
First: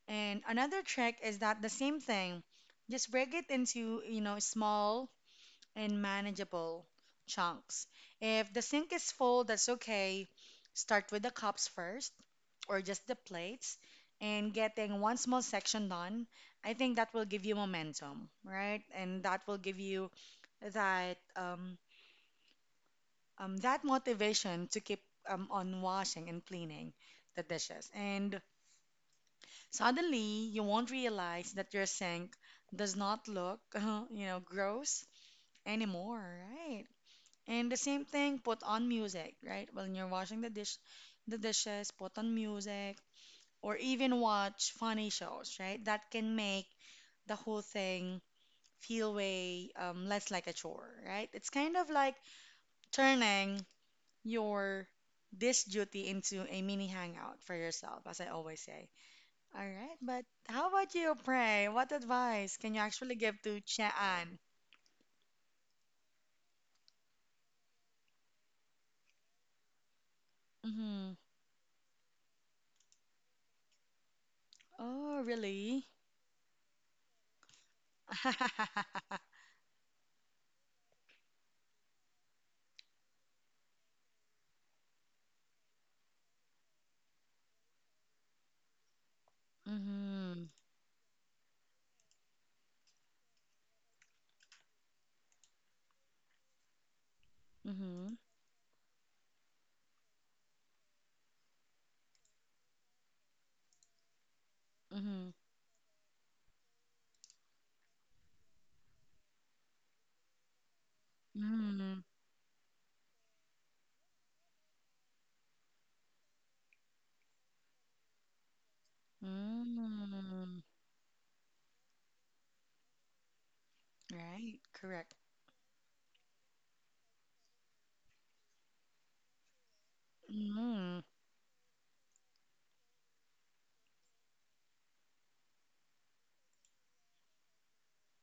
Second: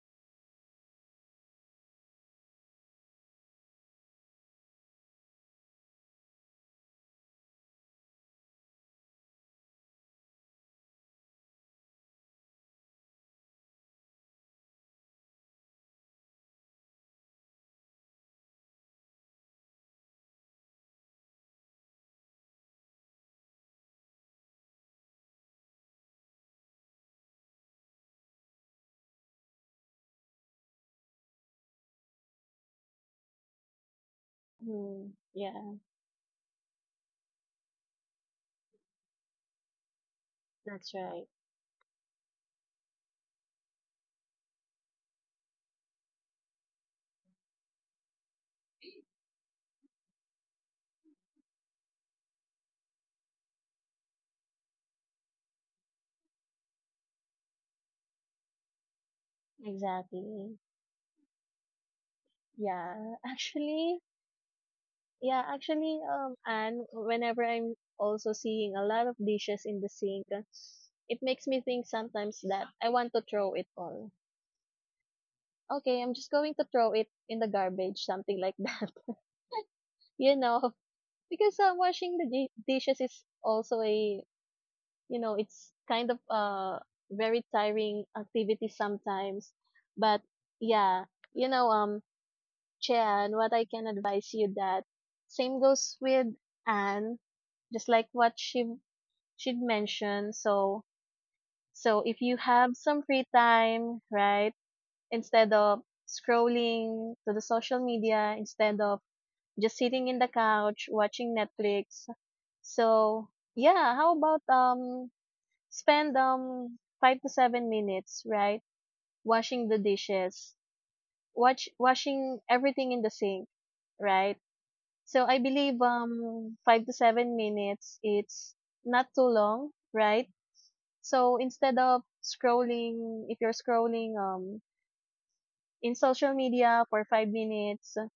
And another trick is that the same thing: just break it into, small and manageable chunks. If the sink is full, that's okay. Start with the cups first or just the plates, and getting one small section done. I think that will give you momentum, right? And that will give you that um, that motivation to keep on washing and cleaning the dishes. And suddenly, you won't realize that your sink does not look, (laughs) gross
Hmm, yeah,
anymore, right? And the same thing, put on music, right? When you're washing the dish,
that's right.
the dishes, put on music, or even watch funny shows, right? That can make the whole thing feel way less like a chore, right? It's kind of like turning your dish duty into a mini hangout for yourself, as I always say. All right, but
Exactly.
how about you, Pray? What advice can you actually
Yeah,
give
(laughs)
to
actually,
Chian?
Yeah, actually, and whenever I'm also seeing a lot of dishes in the sink,
Mm-hmm.
it makes me think sometimes that I want to throw it all.
Oh, really?
Okay, I'm just going to throw it in the garbage, something like (laughs) that.
(laughs)
You know, because washing the dishes is also a, you know, it's kind of very tiring activity sometimes. But
Mm-hmm.
yeah, you know, Jen, what I can advise you that same goes with Anne, just
Mm-hmm.
like what she'd mentioned. So so if you have some free time, right,
Mm-hmm.
instead of scrolling to the social media, instead of just sitting in the couch watching
Mm-hmm.
Netflix. So yeah, how about spend 5 to 7 minutes, right? Washing the
Mm-hmm.
dishes. Watch washing everything in the sink, right?
Right, correct.
So I believe 5 to 7 minutes it's not too long, right?
Mm-hmm.
So instead of scrolling if you're scrolling in social media for 5 minutes,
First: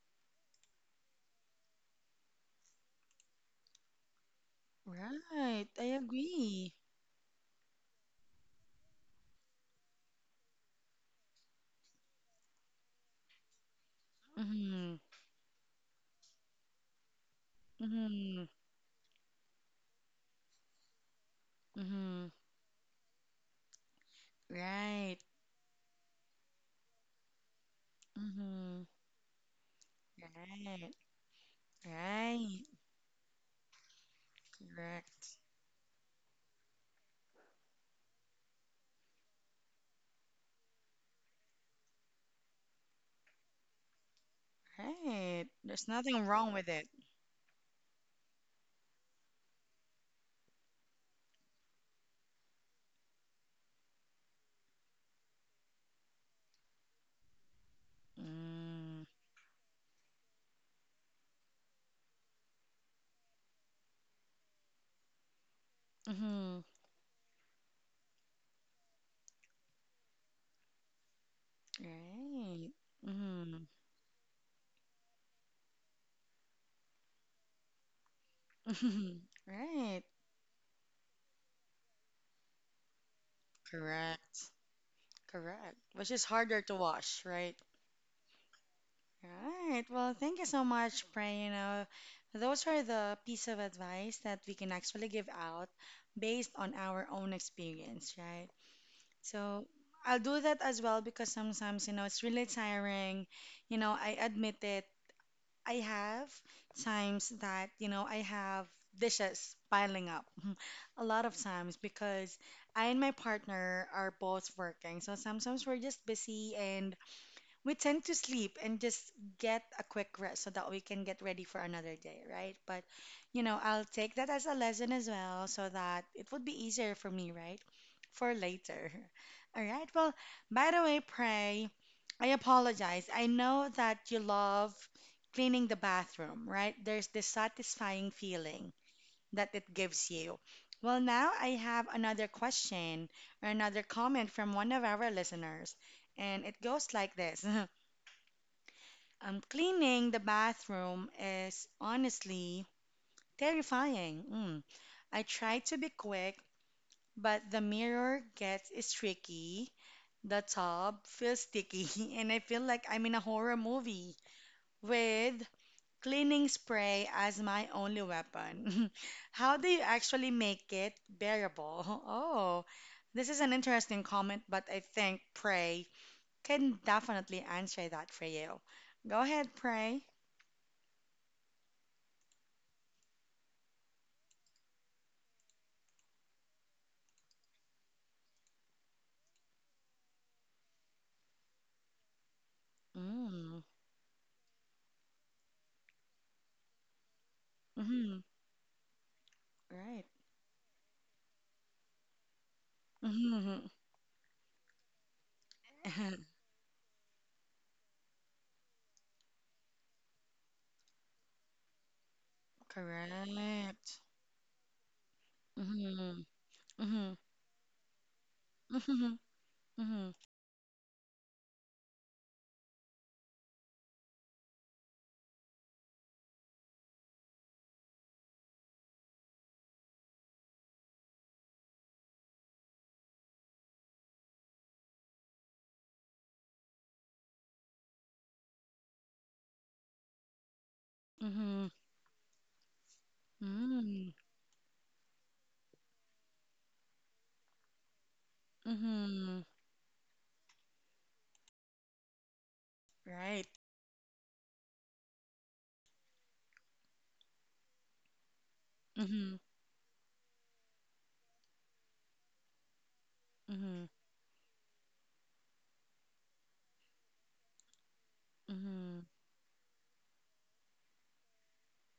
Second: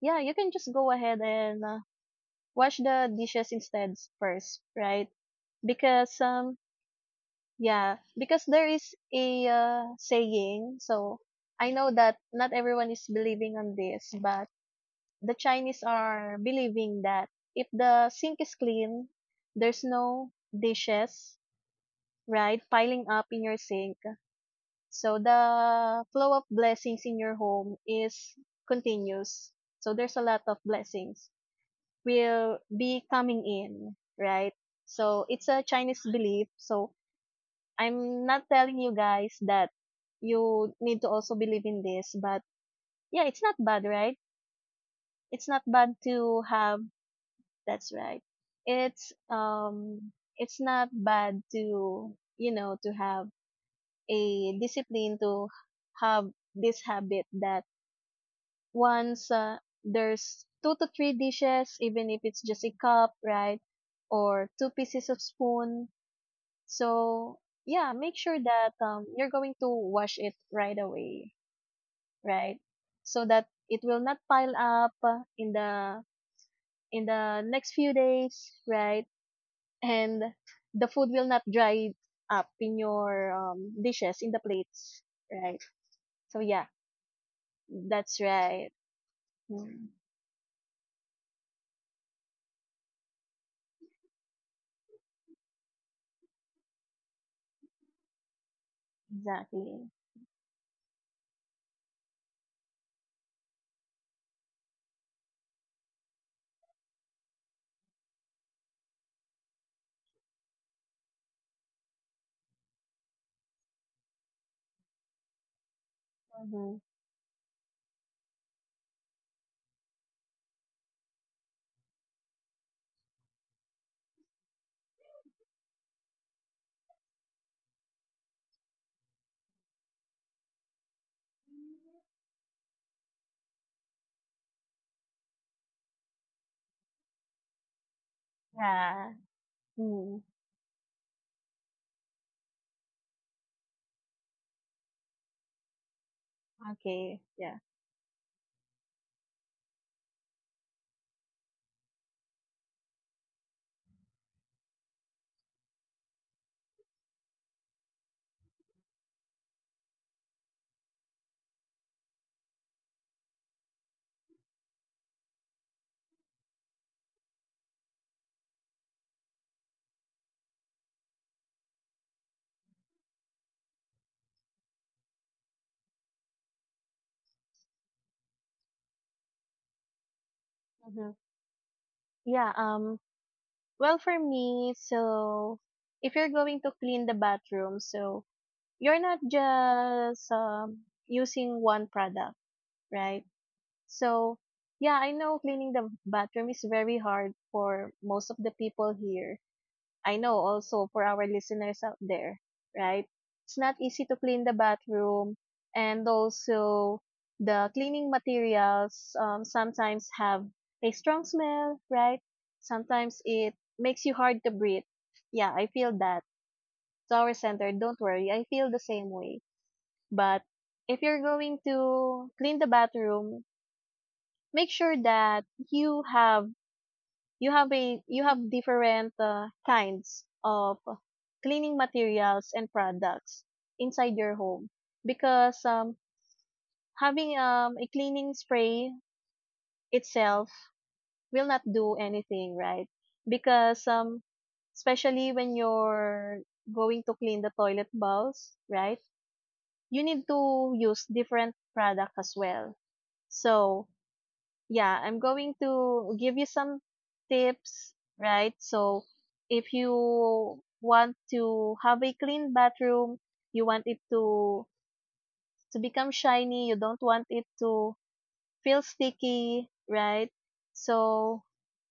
yeah, you can just go ahead and wash the dishes instead first, right?
Right, I
Because
agree.
yeah, because there is a saying, so I know that not everyone is believing on this, but
Mm-hmm.
the Chinese are believing that if the sink
Mm-hmm.
is clean, there's no dishes,
Mm-hmm.
right, piling up in your sink.
Right.
So the flow of blessings in your home is
Mm-hmm.
continuous. So there's a lot of
Right,
blessings will
right,
be coming in, right? So
correct.
it's a Chinese belief. So I'm not telling you guys that you need to also believe in this, but yeah, it's not bad, right?
Right,
It's not
there's
bad
nothing
to
wrong with
have.
it.
That's right. It's um it's not bad to, you know, to have a discipline to have this habit that
Mm-hmm.
once there's two to three dishes even if it's just a cup, right? Or two pieces of spoon. So yeah, make sure that you're going to wash it right away, right?
Right.
So that
Mm-hmm.
it will not pile up in the next few days, right?
(laughs) Right.
And the food will not dry up in your dishes in the
Correct.
plates, right?
Correct. Which is
So
harder
yeah,
to wash, right?
that's right.
Right.
Mm,
Well, thank you so much, Pray. You know, those are the piece of advice that we can actually give out based on our own experience, right? So
exactly.
I'll do that as well, because sometimes, it's really tiring. You know, I admit it. I have times that, I have dishes piling up (laughs) a lot of times because I and my partner are both working. So sometimes we're just busy,
Mm-hmm.
and we tend to sleep and just get a quick rest so that we can get ready for another day, right? But, I'll take that as a lesson as well so that it would be easier for me, right? For later. (laughs) All right. Well, by the way, Pray, I apologize. I know that you love cleaning the bathroom, right? There's this satisfying feeling
Yeah.
that it gives
Mm,
you. Well, now I have another question or another comment from one of our listeners. And it goes like
okay.
this.
Yeah.
(laughs) Cleaning the bathroom is honestly terrifying. Mm. I try to be quick, but the mirror gets streaky, the tub feels sticky, (laughs) and I feel like I'm in a horror movie with cleaning spray as my only weapon. (laughs) How do you actually make it bearable? (laughs) Oh, this is an interesting comment, but I think Pray can definitely answer that for you. Go ahead, Pray.
Mm-hmm. Yeah, um well, for me, so if you're going to clean the bathroom, so you're not just using one product, right? So, yeah, I know cleaning the bathroom is very hard for
Mm-hmm.
most of the people here.
Right.
I know also for our listeners out there, right? It's
Mm-hmm.
not easy to clean the bathroom and
(laughs)
also the cleaning materials sometimes have a strong smell, right? Sometimes it
Correct.
makes you hard to breathe. Yeah, I feel
Mm-hmm.
that.
Mm-hmm.
To our center, don't worry, I feel the
Mm-hmm.
same way.
Mm-hmm.
But if you're going to clean the bathroom, make sure that you have you have a you have different kinds of cleaning materials and products inside your home because having a cleaning spray itself will not
Mm-hmm.
do anything right because
Mm-hmm.
especially when you're going to clean the toilet bowls right
Mm-hmm.
you need to use different products as well
Right.
so yeah, I'm going to give you some tips, right? So,
Mm-hmm.
if you want to have a clean bathroom, you
Mm-hmm.
want it to become shiny, you don't want it to feel
Mm-hmm.
sticky, right? So,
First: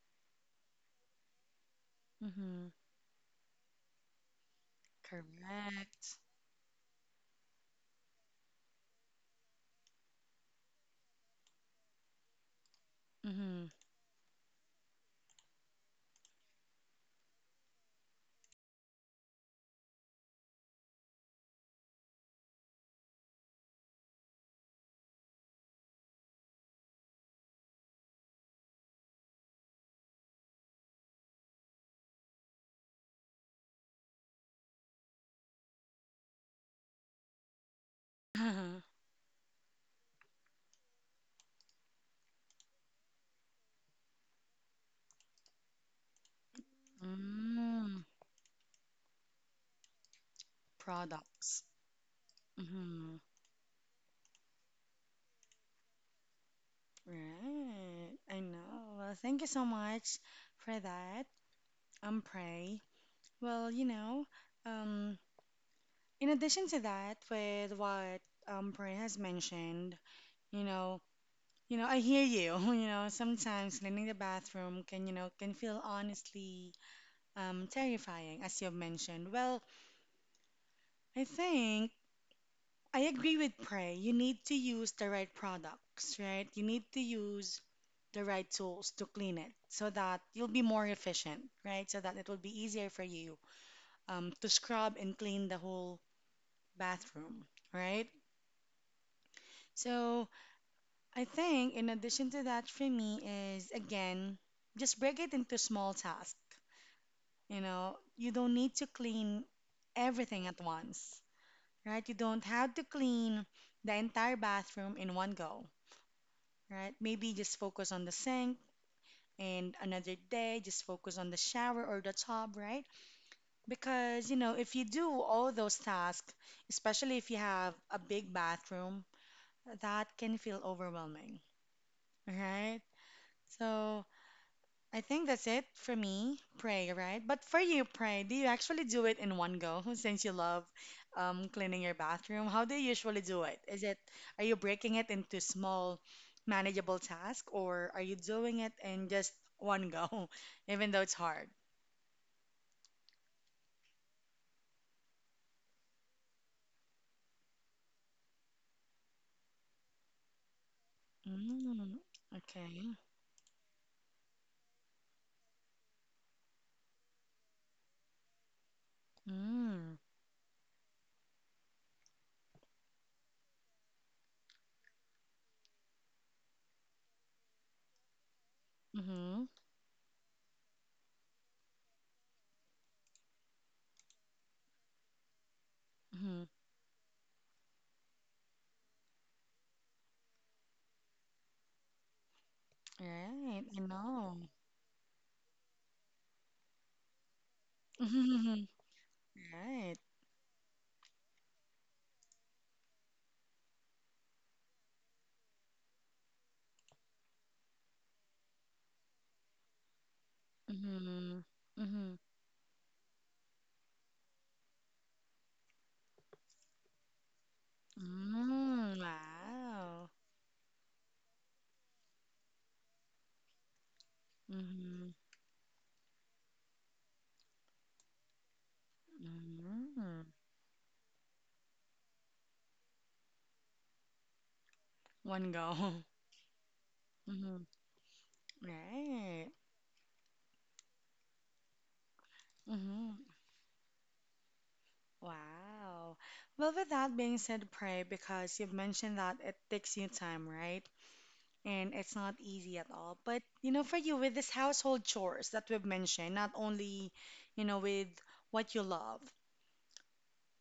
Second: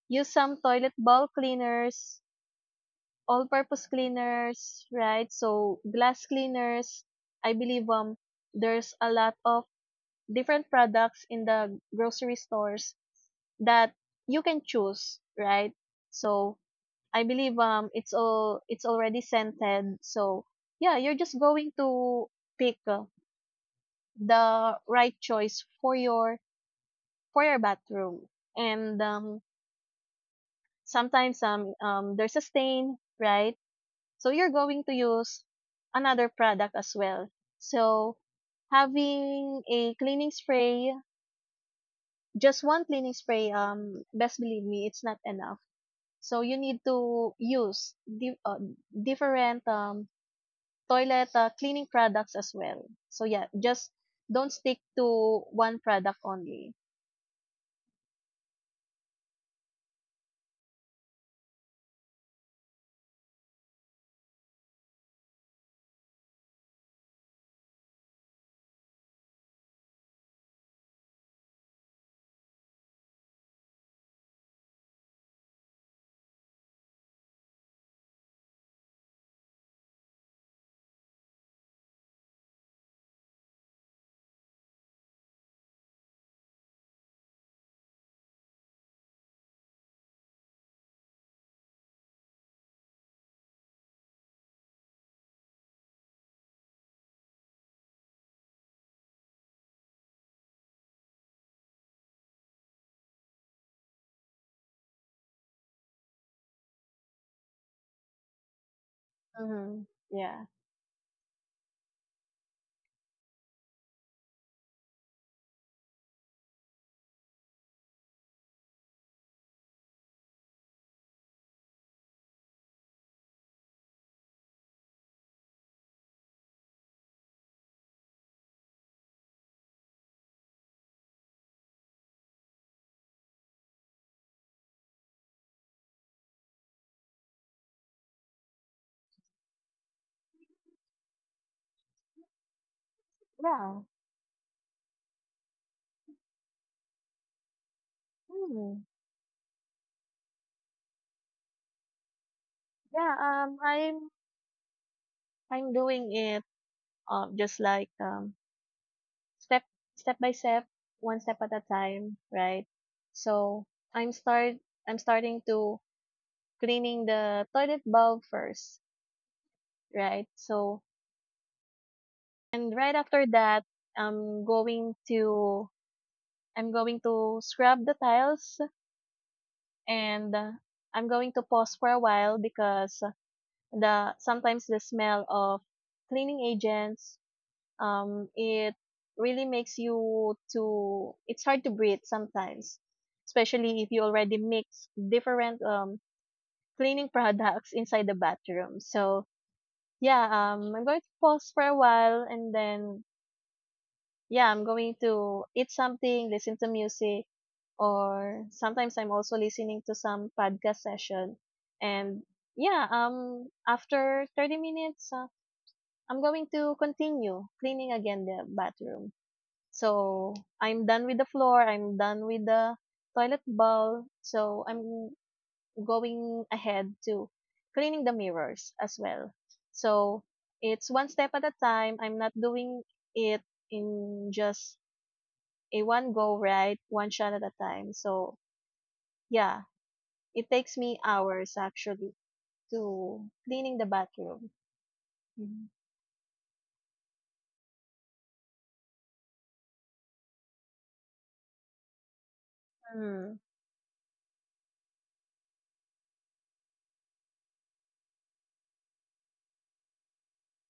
use some toilet bowl cleaners,
Mm-hmm.
all-purpose cleaners, right? So,
Correct.
glass cleaners. I believe there's a lot of different products in the grocery stores
Mm-hmm.
that you can choose, right? So I believe it's all it's already scented. So yeah, you're just going to pick the right choice for your bathroom. And sometimes there's a stain, right? So you're going to use another product as well. So
(laughs)
having a cleaning spray, just one cleaning spray, best believe me, it's not enough So you need to use
Mm-hmm.
di- different toilet
Products.
cleaning products as well.
Mm-hmm.
So yeah, just don't stick to one product only.
Right. I know. Well, thank you so much for that. Pray. Well, um, in addition to that, with what Bryn has mentioned, you know, I hear you. (laughs) You know, sometimes cleaning the bathroom can, can feel honestly terrifying, as you've mentioned. Well, I think I agree with Prey. You need to use the right products, right? You need to use the right tools to clean it so that you'll be more efficient, right? So that it will be easier for you to scrub and clean the whole bathroom, right? So, I think, in addition to that, for me, is again, just break it into small tasks. You know, you don't need to clean
Mm-hmm. Yeah.
everything at once, right? You don't have to clean the entire bathroom in one go, right? Maybe just focus on the sink, and another day just focus on the shower or the tub, right? Because, if you do all those tasks, especially if you have a big bathroom, that can feel overwhelming, right? So, I think that's it for me, pray, right? But for you, pray, do you actually do it in one go (laughs) since you love cleaning your bathroom? How do you usually do it?
Yeah.
Is it, are you breaking it into small, manageable tasks, or are you doing
Hmm.
it in just one go, (laughs) even though it's hard?
Yeah, I'm doing it just like step step by step, one step at a
Mm,
time, right?
okay.
So I'm start I'm starting to cleaning the toilet bowl first,
Mm,
right? And right after that, I'm going to I'm going to scrub the tiles
mm-hmm,
and I'm going to pause for a while because the sometimes the smell of cleaning
mm-hmm.
agents it really makes you to it's hard to breathe sometimes,
Right,
especially
I
if you already
know.
mix different cleaning (laughs) products inside the bathroom.
(laughs)
So
Right.
yeah, I'm going to pause for a while and then yeah, I'm going to eat something, listen to music, or sometimes I'm also listening to some podcast session.
Mm-hmm, mm-hmm.
And yeah, after 30 minutes, I'm going to continue cleaning again the
Mm,
bathroom.
wow.
So I'm done with the floor. I'm done with the toilet bowl. So I'm
Mm-hmm.
going ahead to cleaning the mirrors as well. So
Mm,
it's one step at a time. I'm not doing it in just
one
a one
go.
go, right, one shot
(laughs)
at a
Hmm.
time. So yeah,
Right.
it takes me hours actually to
Hmm.
cleaning the bathroom. Mhm.
Wow. Well, with that being said, pray, because you've mentioned that it takes you time, right? And it's not easy at all.
Mm-hmm.
But, for you, with this household chores that we've mentioned, not only, with what you love,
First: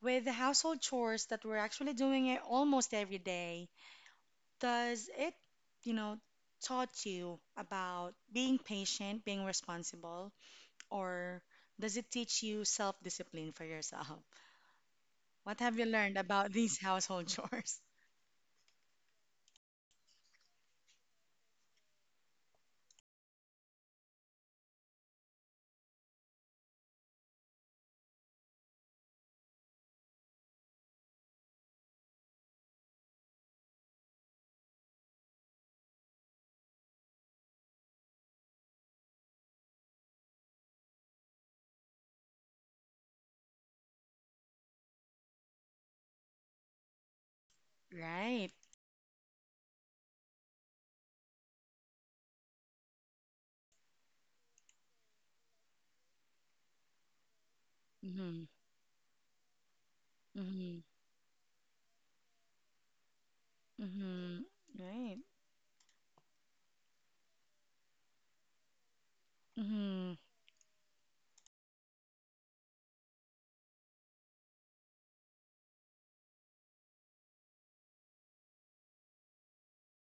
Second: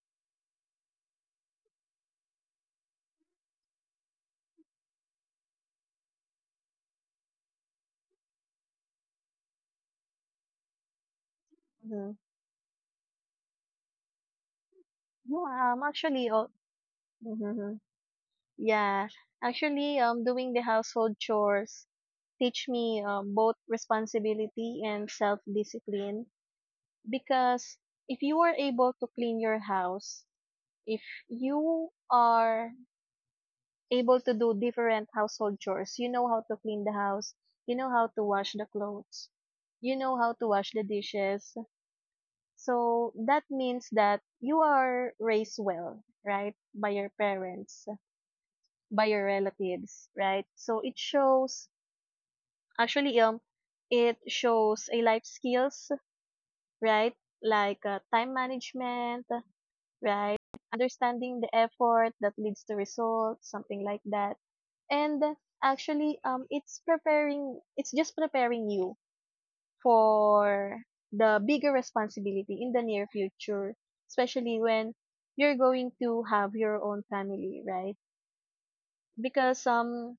with the household chores that we're actually doing it almost every day, does it, you know, taught you about being patient, being responsible? Or does it teach you self discipline for yourself? (laughs)
No,
What have you learned
actually,
about
oh,
these household chores?
mhm,
(laughs)
yeah, actually, doing the household chores teach me both responsibility and self discipline because if you are able to clean your house, if you are able to do different household chores. You know how to clean the house. You know how to wash the clothes. You know how to wash the dishes. So that means that you are raised well, right? By your parents,
Right.
by your relatives, right? So it shows, actually, it shows a life skills, right? Like time
Mm-hmm.
management, right?
Mm-hmm.
Understanding the effort that leads to results, something like that.
Mm-hmm. Right.
And actually, it's just preparing you
Mm-hmm.
for the bigger responsibility in the near future, especially when you're going to have your own family, right? Because um,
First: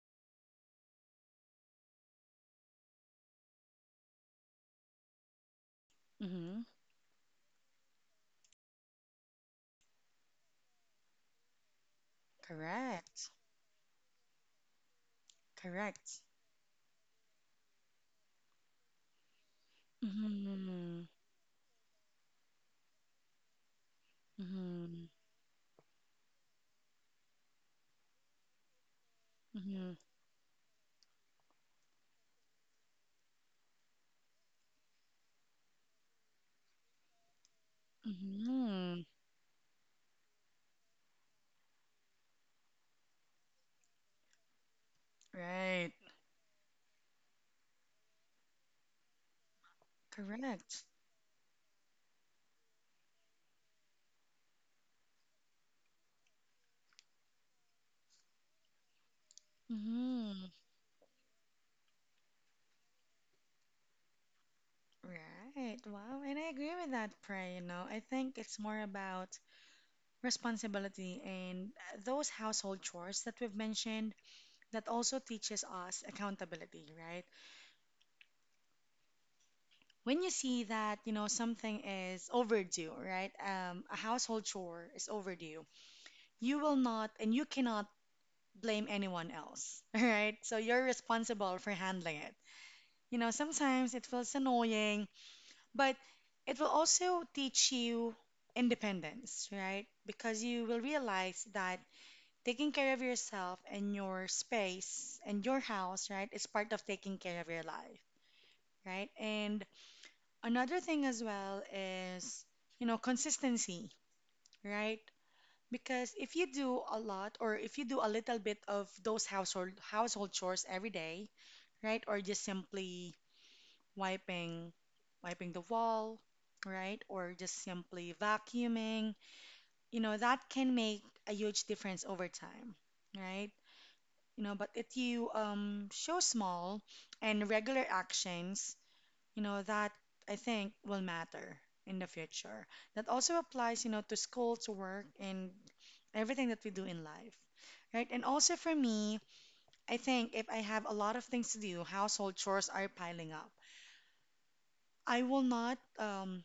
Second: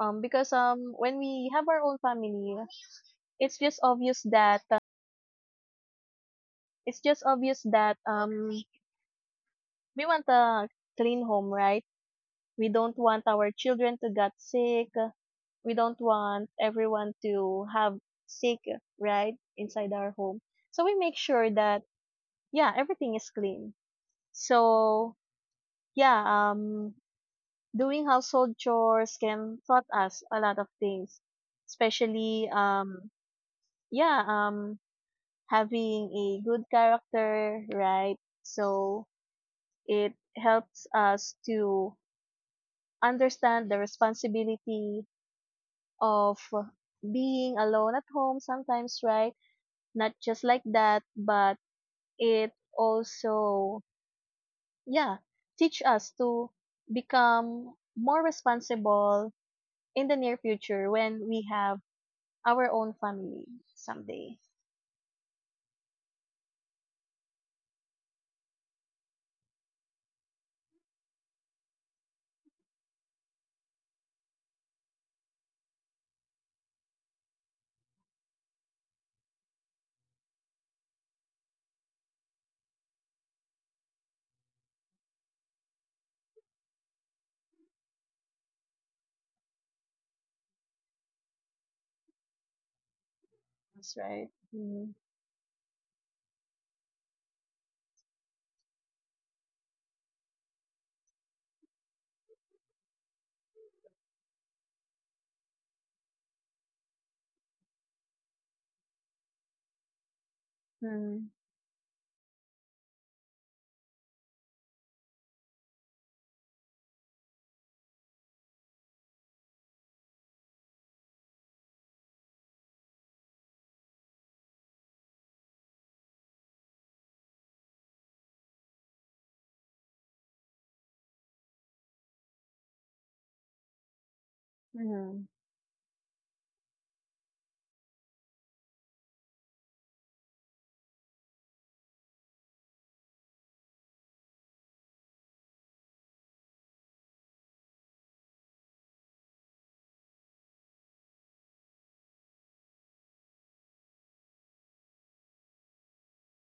because when we have our own family, it's just obvious that
Mm-hmm.
it's just obvious that we want a clean home, right? We don't want
Correct.
our children to get sick. We don't
Correct.
want everyone to have sick, right, inside our home. So we
Mm-hmm.
make sure that, yeah, everything is clean.
Mm-hmm.
So, yeah, doing household chores can taught
Mm-hmm.
us a lot of things, especially, yeah, having a good character, right?
Mm-hmm.
So it helps us to understand the responsibility
Right.
of being alone at home sometimes, right? Not just like
Correct.
that, but it also, yeah, teach us to become more responsible in the near
Mm-hmm.
future when we have our own family someday.
Right. Wow. And I agree with that, Pray. You know, I think it's more about responsibility, and those household chores that we've mentioned that also teaches us accountability, right? When you see that, something is overdue, right? A household chore is overdue, you will not and you cannot blame anyone else, (laughs) right? So you're responsible for handling it. You know,
That's
sometimes it
right.
feels
Mm-hmm.
annoying, but it will also teach you independence, right? Because you will realize that taking care of yourself and your space and your house, right, is part of taking care of your life, right? And another thing
Mm-hmm.
as well is, you know, consistency, right? Because if you do a lot or if you do a little bit of those household chores every day, right? Or just simply wiping wiping the wall, right? Or just simply vacuuming, you know, that can make a huge difference over time, right? You know, but if
Mm-hmm.
you show small and regular actions, you know that, I think, will matter in the future. That also applies, you know, to school, to work, and everything that we do in life, right? And also for me, I think if I have a lot of things to do, household chores are piling up, I will not, um,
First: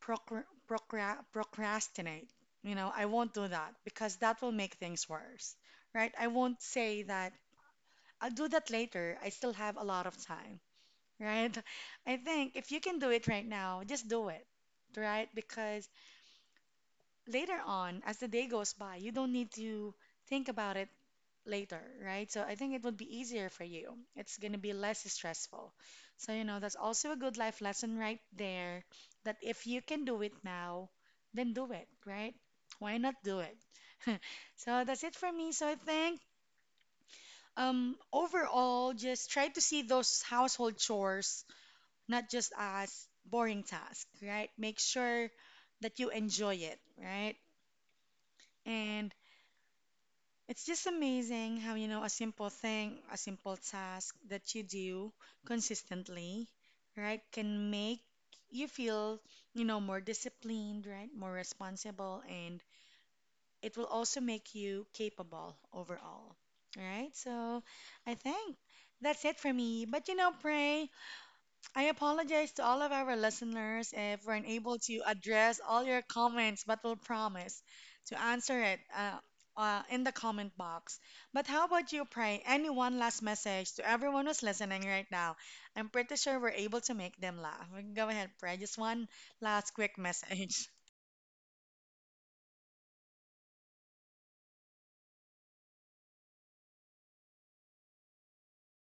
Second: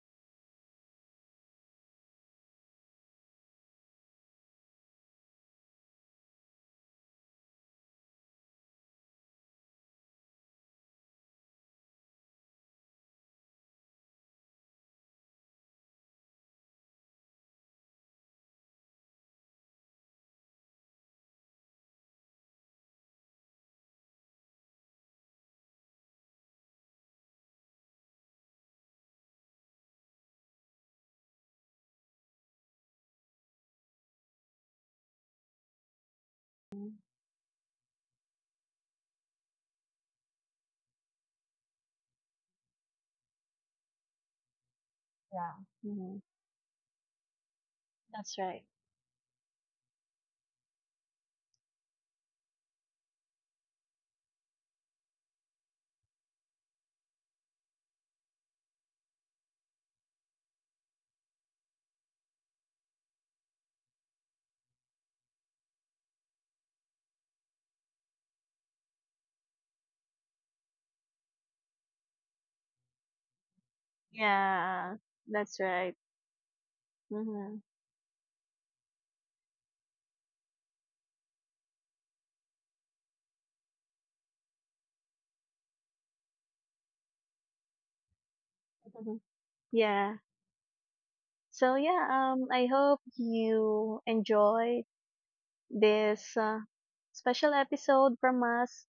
procra- procra- procrastinate. You know, I won't do that because that will make things worse, right? I won't say that I'll do that later, I still have a lot of time, right? I think if you can do it right now, just do it, right? Because later on, as the day goes by, you don't need to think about it later, right? So I think it would be easier for you. It's going to be less stressful. So, you know, that's also a good life lesson right there, that if you can do it now, then do it, right? Why not do it? (laughs) So that's it for me. So I think,
Mm.
overall, just try to see those household chores not just as boring task, right? Make sure
Yeah.
that you
Mhm.
enjoy it, right?
That's right.
And it's just amazing how, you know, a simple thing, a simple task that you do consistently, right, can make you feel, you know, more disciplined, right, more responsible, and it will also make you capable overall, right? So I think that's it for me. But, you know, pray. I apologize to all of our listeners if we're unable
Yeah,
to
that's
address all
right.
your comments, but we'll
Mm-hmm.
promise to answer it, in the comment box. But how about you, Pray? Any one last message to everyone who's listening right now? I'm pretty sure we're able to make them laugh. Go ahead, Pray. Just one
(laughs)
last quick
Yeah.
message. (laughs)
So yeah, I hope you enjoy this special episode from us.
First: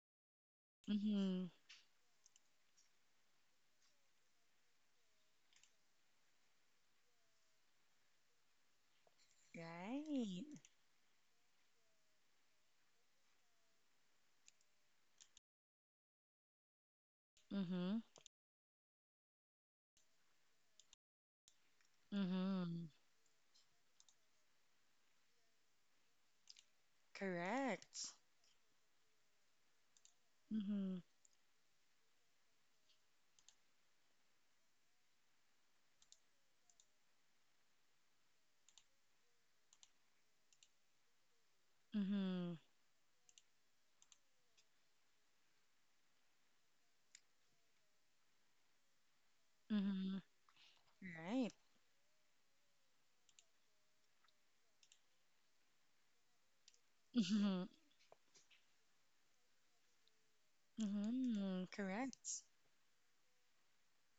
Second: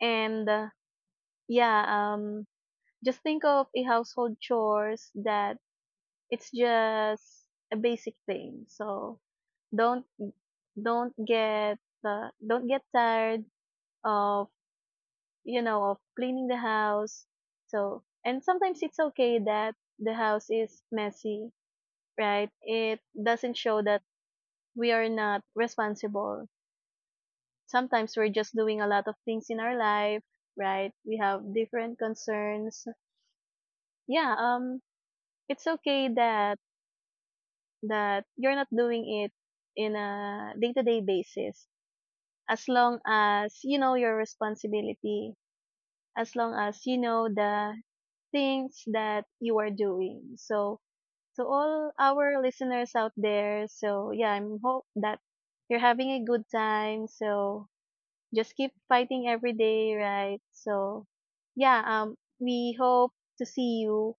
And
Mm-hmm.
yeah, just think of a household chores that it's just a basic thing. So don't
Right.
don't get don't get tired of you know, of cleaning the house.
Mm-hmm.
So, and sometimes it's okay that the house is messy, right?
Mm-hmm.
It doesn't show that we are not responsible. Sometimes
Correct.
we're just doing a lot of things in our life, right?
Mm-hmm.
We have different concerns. Yeah, it's okay that you're not doing it in a day-to-day basis
Mm-hmm.
as long as you know your responsibility, as long as you know the things that you are
Mm-hmm.
doing. So, to
Right.
all our listeners out there, so yeah, I'm hope that you're having a good time.
Mm-hmm.
So, just keep fighting every day, right? So,
Mm-hmm.
yeah,
Correct.
we hope to see you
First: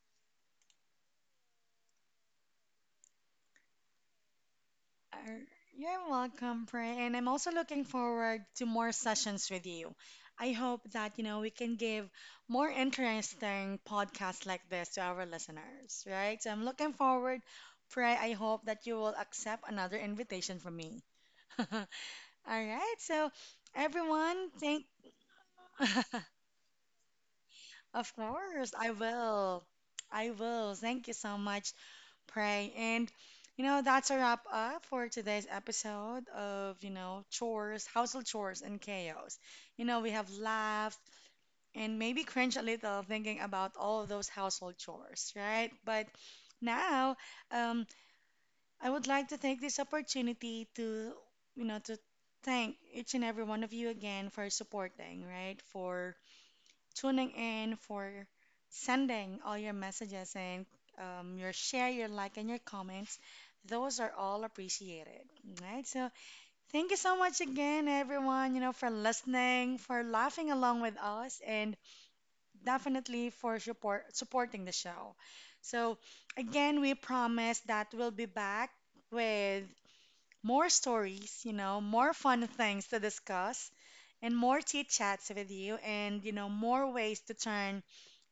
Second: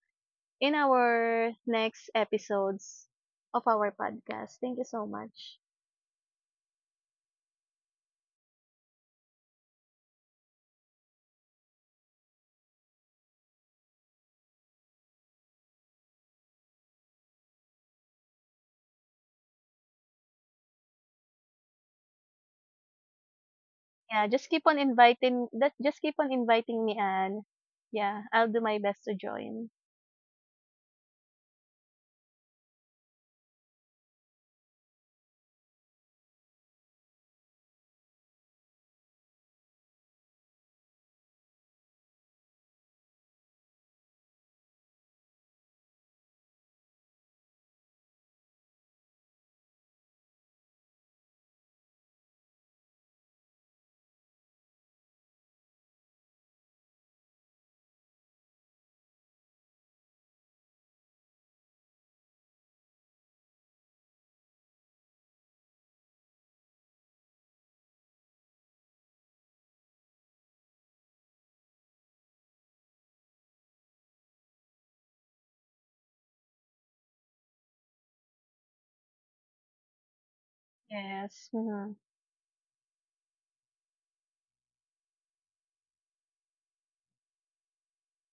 in our next episodes of our podcast. Thank you so
Er,
much.
You're welcome, Pray. And I'm also looking forward to more sessions with you. I hope that, you know, we can give more interesting podcasts like this to our listeners, right? So I'm looking forward, Pray. I hope that you will accept another invitation from me. (laughs) All right. So,
Yeah, just
everyone,
keep on
thank (laughs)
inviting that just keep on inviting me, Anne.
Of
Yeah, I'll do
course,
my
I
best to
will.
join.
I will. Thank you so much. Pray. And, you know, that's a wrap up for today's episode of, you know, chores, household chores, and chaos. You know, we have laughed and maybe cringe a little thinking about all of those household chores, right? But now, um, I would like to take this opportunity to, you know, to thank each and every one of you again for supporting, right? For tuning in, for sending all your messages and, your share, your like, and your comments. Those are all appreciated. Right? So thank you so much again, everyone, you know, for listening, for laughing along with us, and definitely for supporting the show. So again, we promise that we'll be back with more stories,
Yes.
you know,
Mhm.
more fun things to discuss, and more chit chats with you, and you know, more ways to turn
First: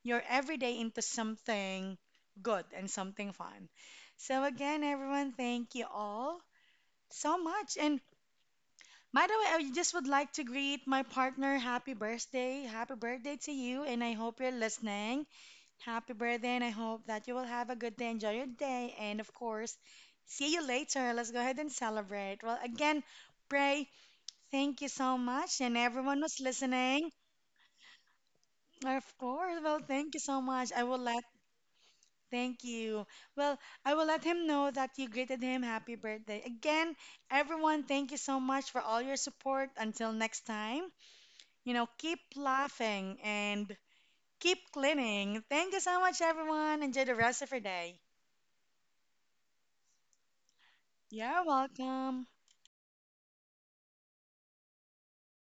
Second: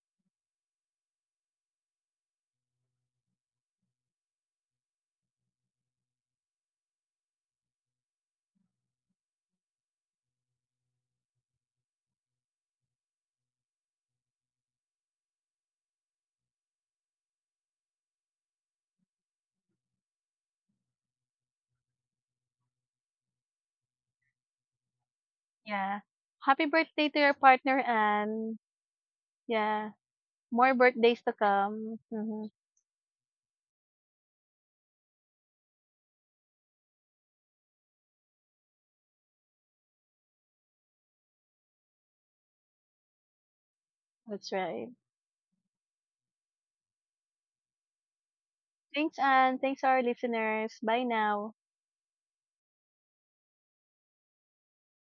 your everyday into something good and something fun. So, again, everyone, thank you all so much. And by the way, I just would like to greet my partner. Happy birthday. Happy birthday to you. And I hope you're listening. Happy birthday. And I hope that you will have a good day. Enjoy your day. And of course, see you later. Let's go ahead and celebrate. Well, again, pray. Thank you so much. And
Yeah.
everyone who's
Happy birthday
listening,
to your partner, Anne.
of course. Well,
Yeah.
thank you so much.
More
I will
birthdays
let.
to come. Mhm.
Thank you. Well, I will let him know that you greeted him. Happy birthday. Again, everyone, thank you so much for all your support. Until next time, you know, keep laughing and
That's
keep
right.
cleaning. Thank you so much, everyone. Enjoy the rest of your day.
Thanks, Anne. Thanks, our listeners. Bye
You're
now.
welcome.